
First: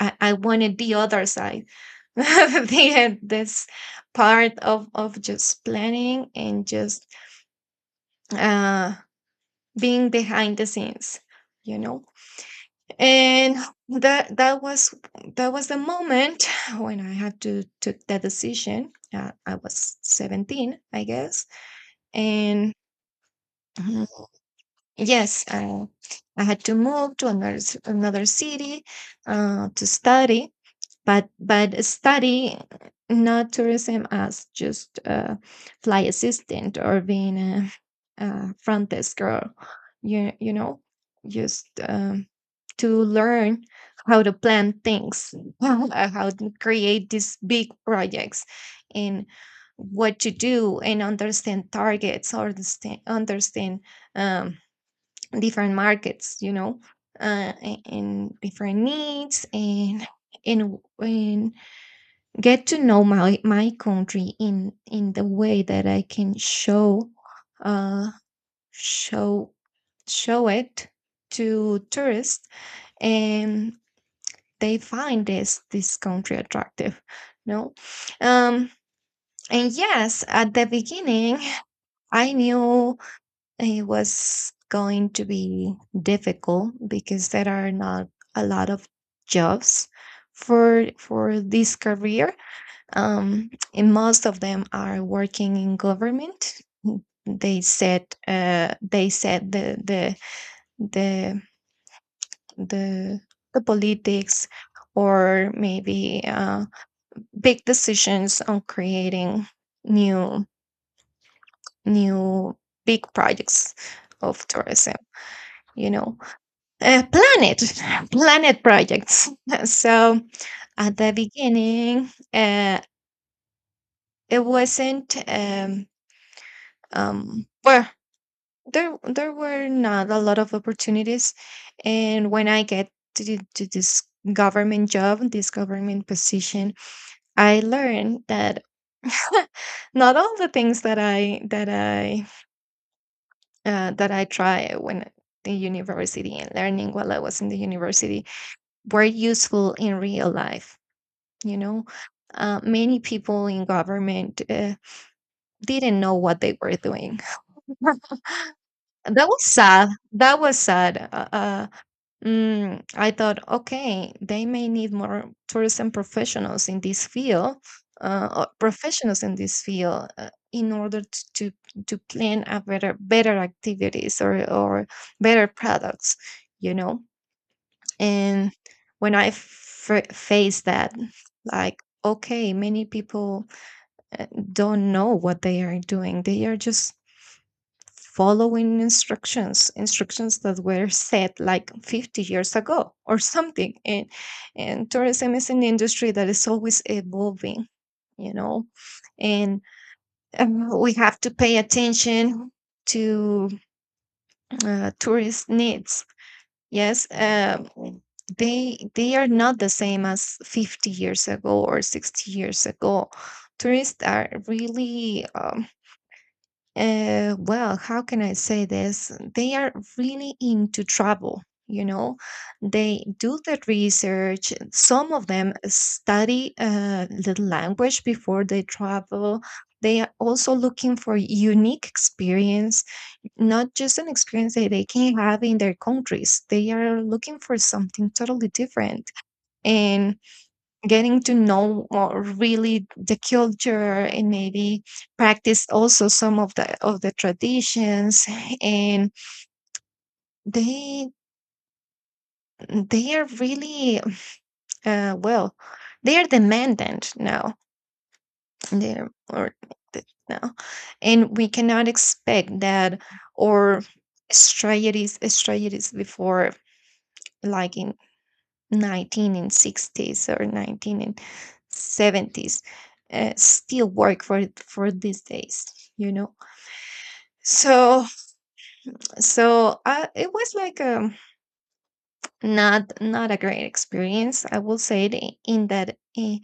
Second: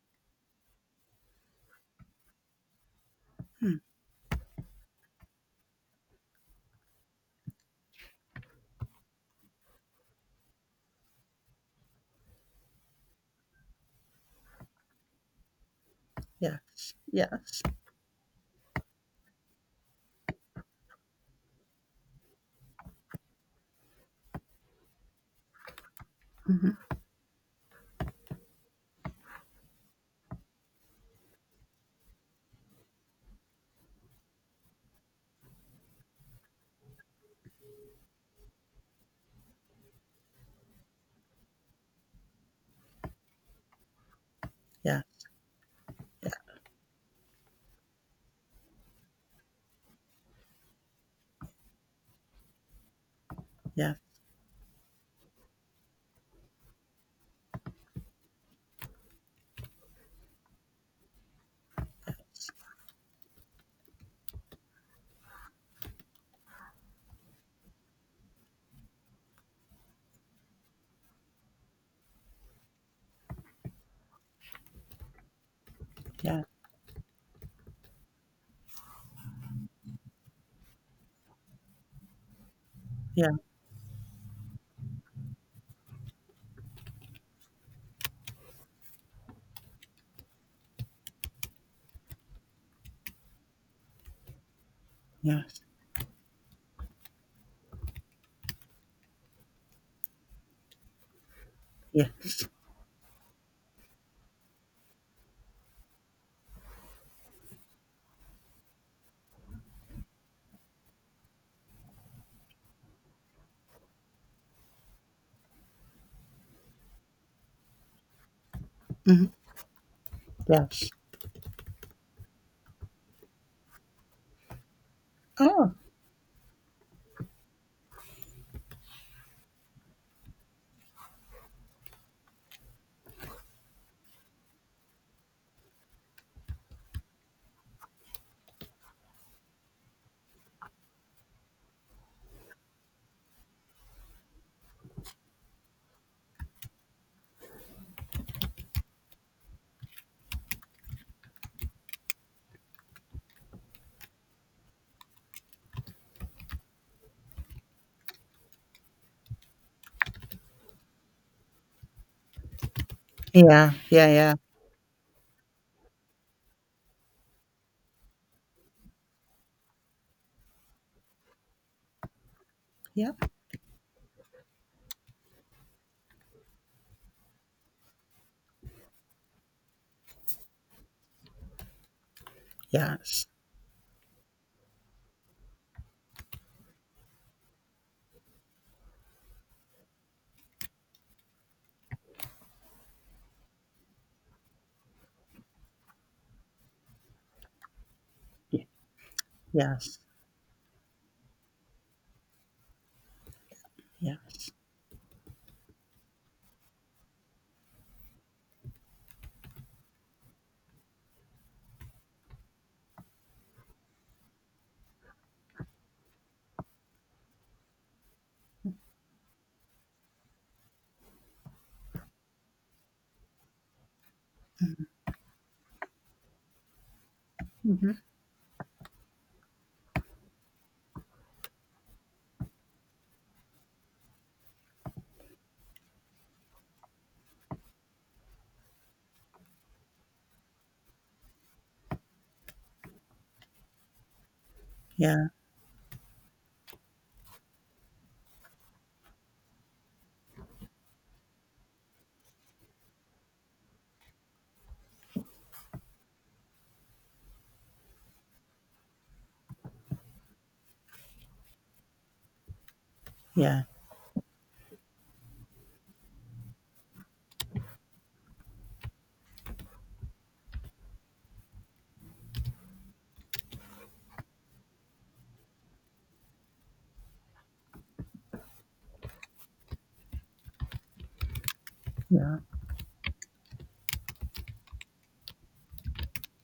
[SPEAKER 1] I wanted the other side. the this
[SPEAKER 2] hmm,
[SPEAKER 1] part of just planning, and just uh, being behind the scenes, you know. And that that was that was the moment
[SPEAKER 2] yes,
[SPEAKER 1] when I had
[SPEAKER 2] yes,
[SPEAKER 1] to took that decision. I was 17, I guess, and— Mhm. Yes, I had
[SPEAKER 2] mhm,
[SPEAKER 1] to move to another city to study, but study— not tourism as just a fly assistant, or being a front desk girl, you know, just to learn how to plan
[SPEAKER 2] yeah,
[SPEAKER 1] things
[SPEAKER 2] yeah,
[SPEAKER 1] how to create these big projects, and what to do, and understand targets, or understand
[SPEAKER 2] yeah,
[SPEAKER 1] um, different markets, you know, and different needs, and get to know my country in the way that I can uh show show it to tourists, and they find this country
[SPEAKER 2] yeah,
[SPEAKER 1] attractive. No um and yes, at the beginning, I knew
[SPEAKER 2] yeah,
[SPEAKER 1] it was going to be difficult because there are not a lot of jobs for this career. And most of them are
[SPEAKER 2] yeah,
[SPEAKER 1] working
[SPEAKER 2] yes,
[SPEAKER 1] in government. They said the
[SPEAKER 2] yeah,
[SPEAKER 1] the the politics, or maybe big decisions on creating new new big projects of tourism, you know. Planet— planet
[SPEAKER 2] mhm,
[SPEAKER 1] projects. So
[SPEAKER 2] yes.
[SPEAKER 1] at the beginning, it wasn't—
[SPEAKER 2] Oh,
[SPEAKER 1] well, there were not a lot of opportunities. And when I get to this government job, this government position, I learned that not all the things that I try when the university, and learning while I was in the university, were useful in real life, you know. Many people in government didn't know what they were doing that was sad. That was sad. I thought,
[SPEAKER 2] yeah, yeah,
[SPEAKER 1] okay,
[SPEAKER 2] yeah,
[SPEAKER 1] they may need more tourism professionals in this field, or professionals in this field, in order to plan a better
[SPEAKER 2] yeah,
[SPEAKER 1] better activities, or better products, you know. And when I faced that, like, okay, many
[SPEAKER 2] yes,
[SPEAKER 1] people uh, don't know what they are doing. They are just following instructions, instructions that were set like 50 years ago or something. And tourism is an industry that is always evolving, you
[SPEAKER 2] yeah,
[SPEAKER 1] know, and
[SPEAKER 2] yes,
[SPEAKER 1] we have to pay attention to
[SPEAKER 2] yeah,
[SPEAKER 1] tourist needs. Yes, they are not the same as 50 years ago or 60 years ago. Tourists are really— well, how can I say this? They are really into travel, you know. They do the research.
[SPEAKER 2] mm,
[SPEAKER 1] Some of them study the
[SPEAKER 2] mm-hmm,
[SPEAKER 1] language before they travel. They are also looking for unique experience, not just an experience that they can have in their countries. They are looking for something totally different. And getting to know more really the culture, and maybe
[SPEAKER 2] yeah,
[SPEAKER 1] practice also some of the traditions, and they they are really— well, they are demandant now. they're or Now, and we cannot expect that,
[SPEAKER 2] yeah,
[SPEAKER 1] or— strategies before, like in 19 and 60s or 19 and 70s, still work for these days, you know. So so uh, it was like,
[SPEAKER 2] yeah,
[SPEAKER 1] not— a great experience, I will say it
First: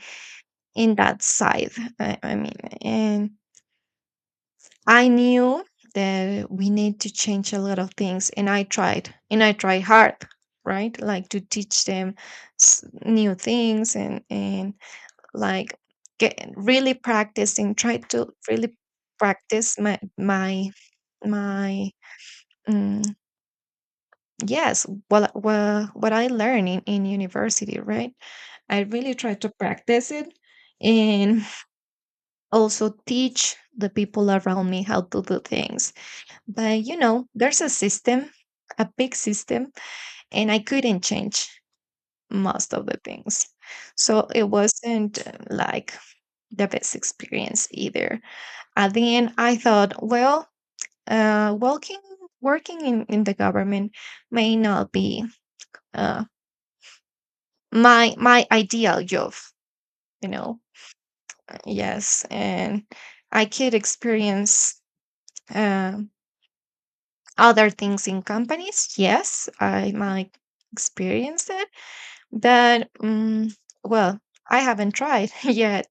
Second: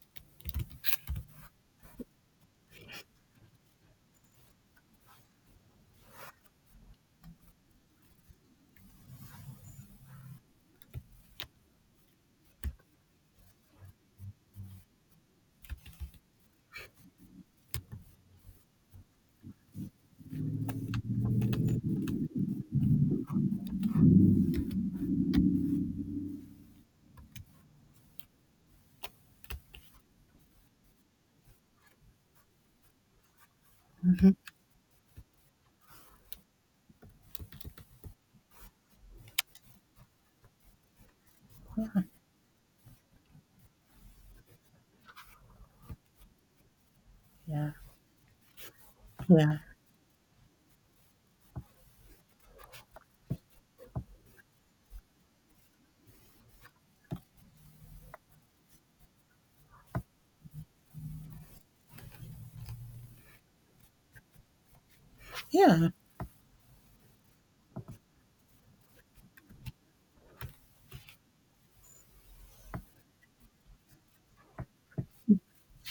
[SPEAKER 1] in that side, I mean. And I knew that we need to change a lot of things, and I tried, and I tried hard, right? Like, to teach them new things, and like, get really practicing, try to really practice my mm, well, what I learned in university, right? I really try to practice it, and also teach the people
[SPEAKER 2] mhm,
[SPEAKER 1] around me how to do things. But, you know, there's a system, a big system, and I couldn't change most of the things, so it wasn't like the best experience
[SPEAKER 2] yeah,
[SPEAKER 1] either. At the end, I thought, well, uh, working working in the government may not be uh, my ideal job. You know, yes, and I could experience
[SPEAKER 2] yeah, yeah,
[SPEAKER 1] um other things in companies. Yes, I might experience it, but well, I haven't tried yet.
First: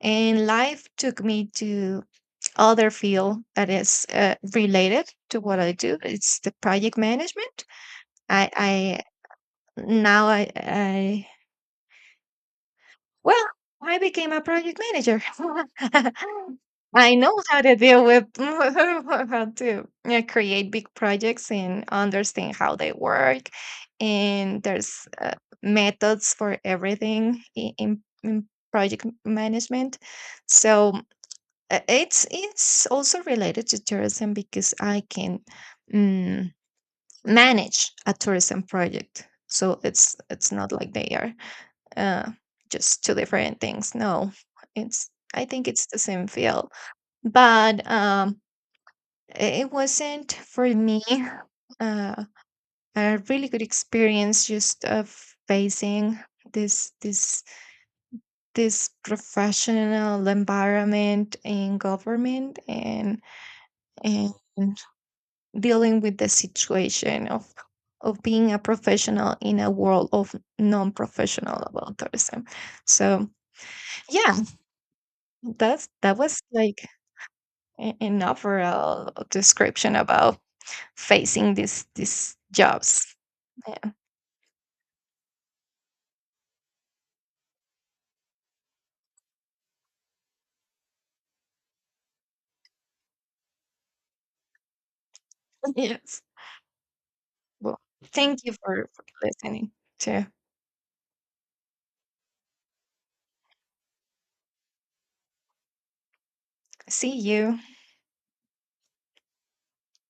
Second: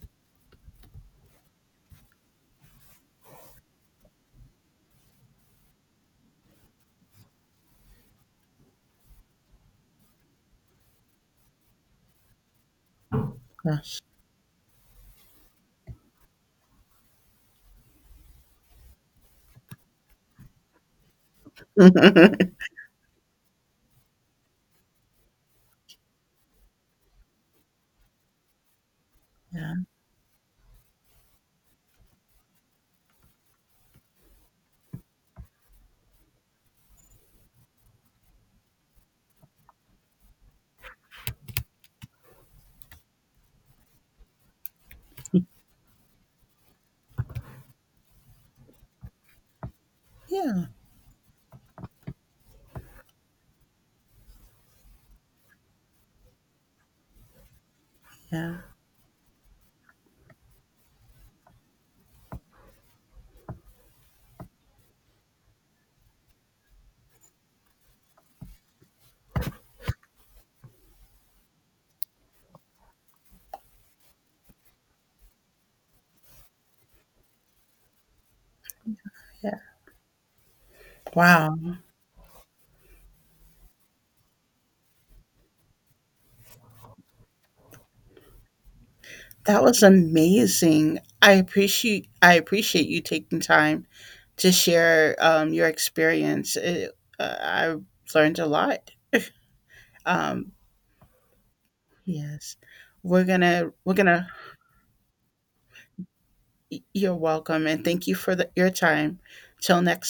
[SPEAKER 1] And life took me to other field that is related to what I do. It's the project management. I now I well
[SPEAKER 2] yeah,
[SPEAKER 1] I
[SPEAKER 2] yes,
[SPEAKER 1] became a project manager. I know how to deal with how to create big projects and understand how they work. And there's methods for everything in project
[SPEAKER 2] yeah,
[SPEAKER 1] management. So it's also related to tourism, because I can mm, manage a tourism project. So it's not like they are uh, just two different things. No, it's— I think it's the same field, but it wasn't
[SPEAKER 2] yeah,
[SPEAKER 1] for me uh, a really good experience, just of facing this this
[SPEAKER 2] yeah,
[SPEAKER 1] this professional environment in government, and dealing with the situation of being a professional in a world of non-professional about tourism. So yeah, that was like an overall
[SPEAKER 2] yeah.
[SPEAKER 1] description about facing
[SPEAKER 2] Wow.
[SPEAKER 1] these jobs. Yeah.
[SPEAKER 2] That was amazing. I appreciate you taking time to share your
[SPEAKER 1] Yes.
[SPEAKER 2] experience. It, I
[SPEAKER 1] Well,
[SPEAKER 2] learned
[SPEAKER 1] thank
[SPEAKER 2] a
[SPEAKER 1] you for,
[SPEAKER 2] lot.
[SPEAKER 1] for listening. To
[SPEAKER 2] Um, yes, we're gonna. You're
[SPEAKER 1] see you.
[SPEAKER 2] welcome, and thank you for your time. Till next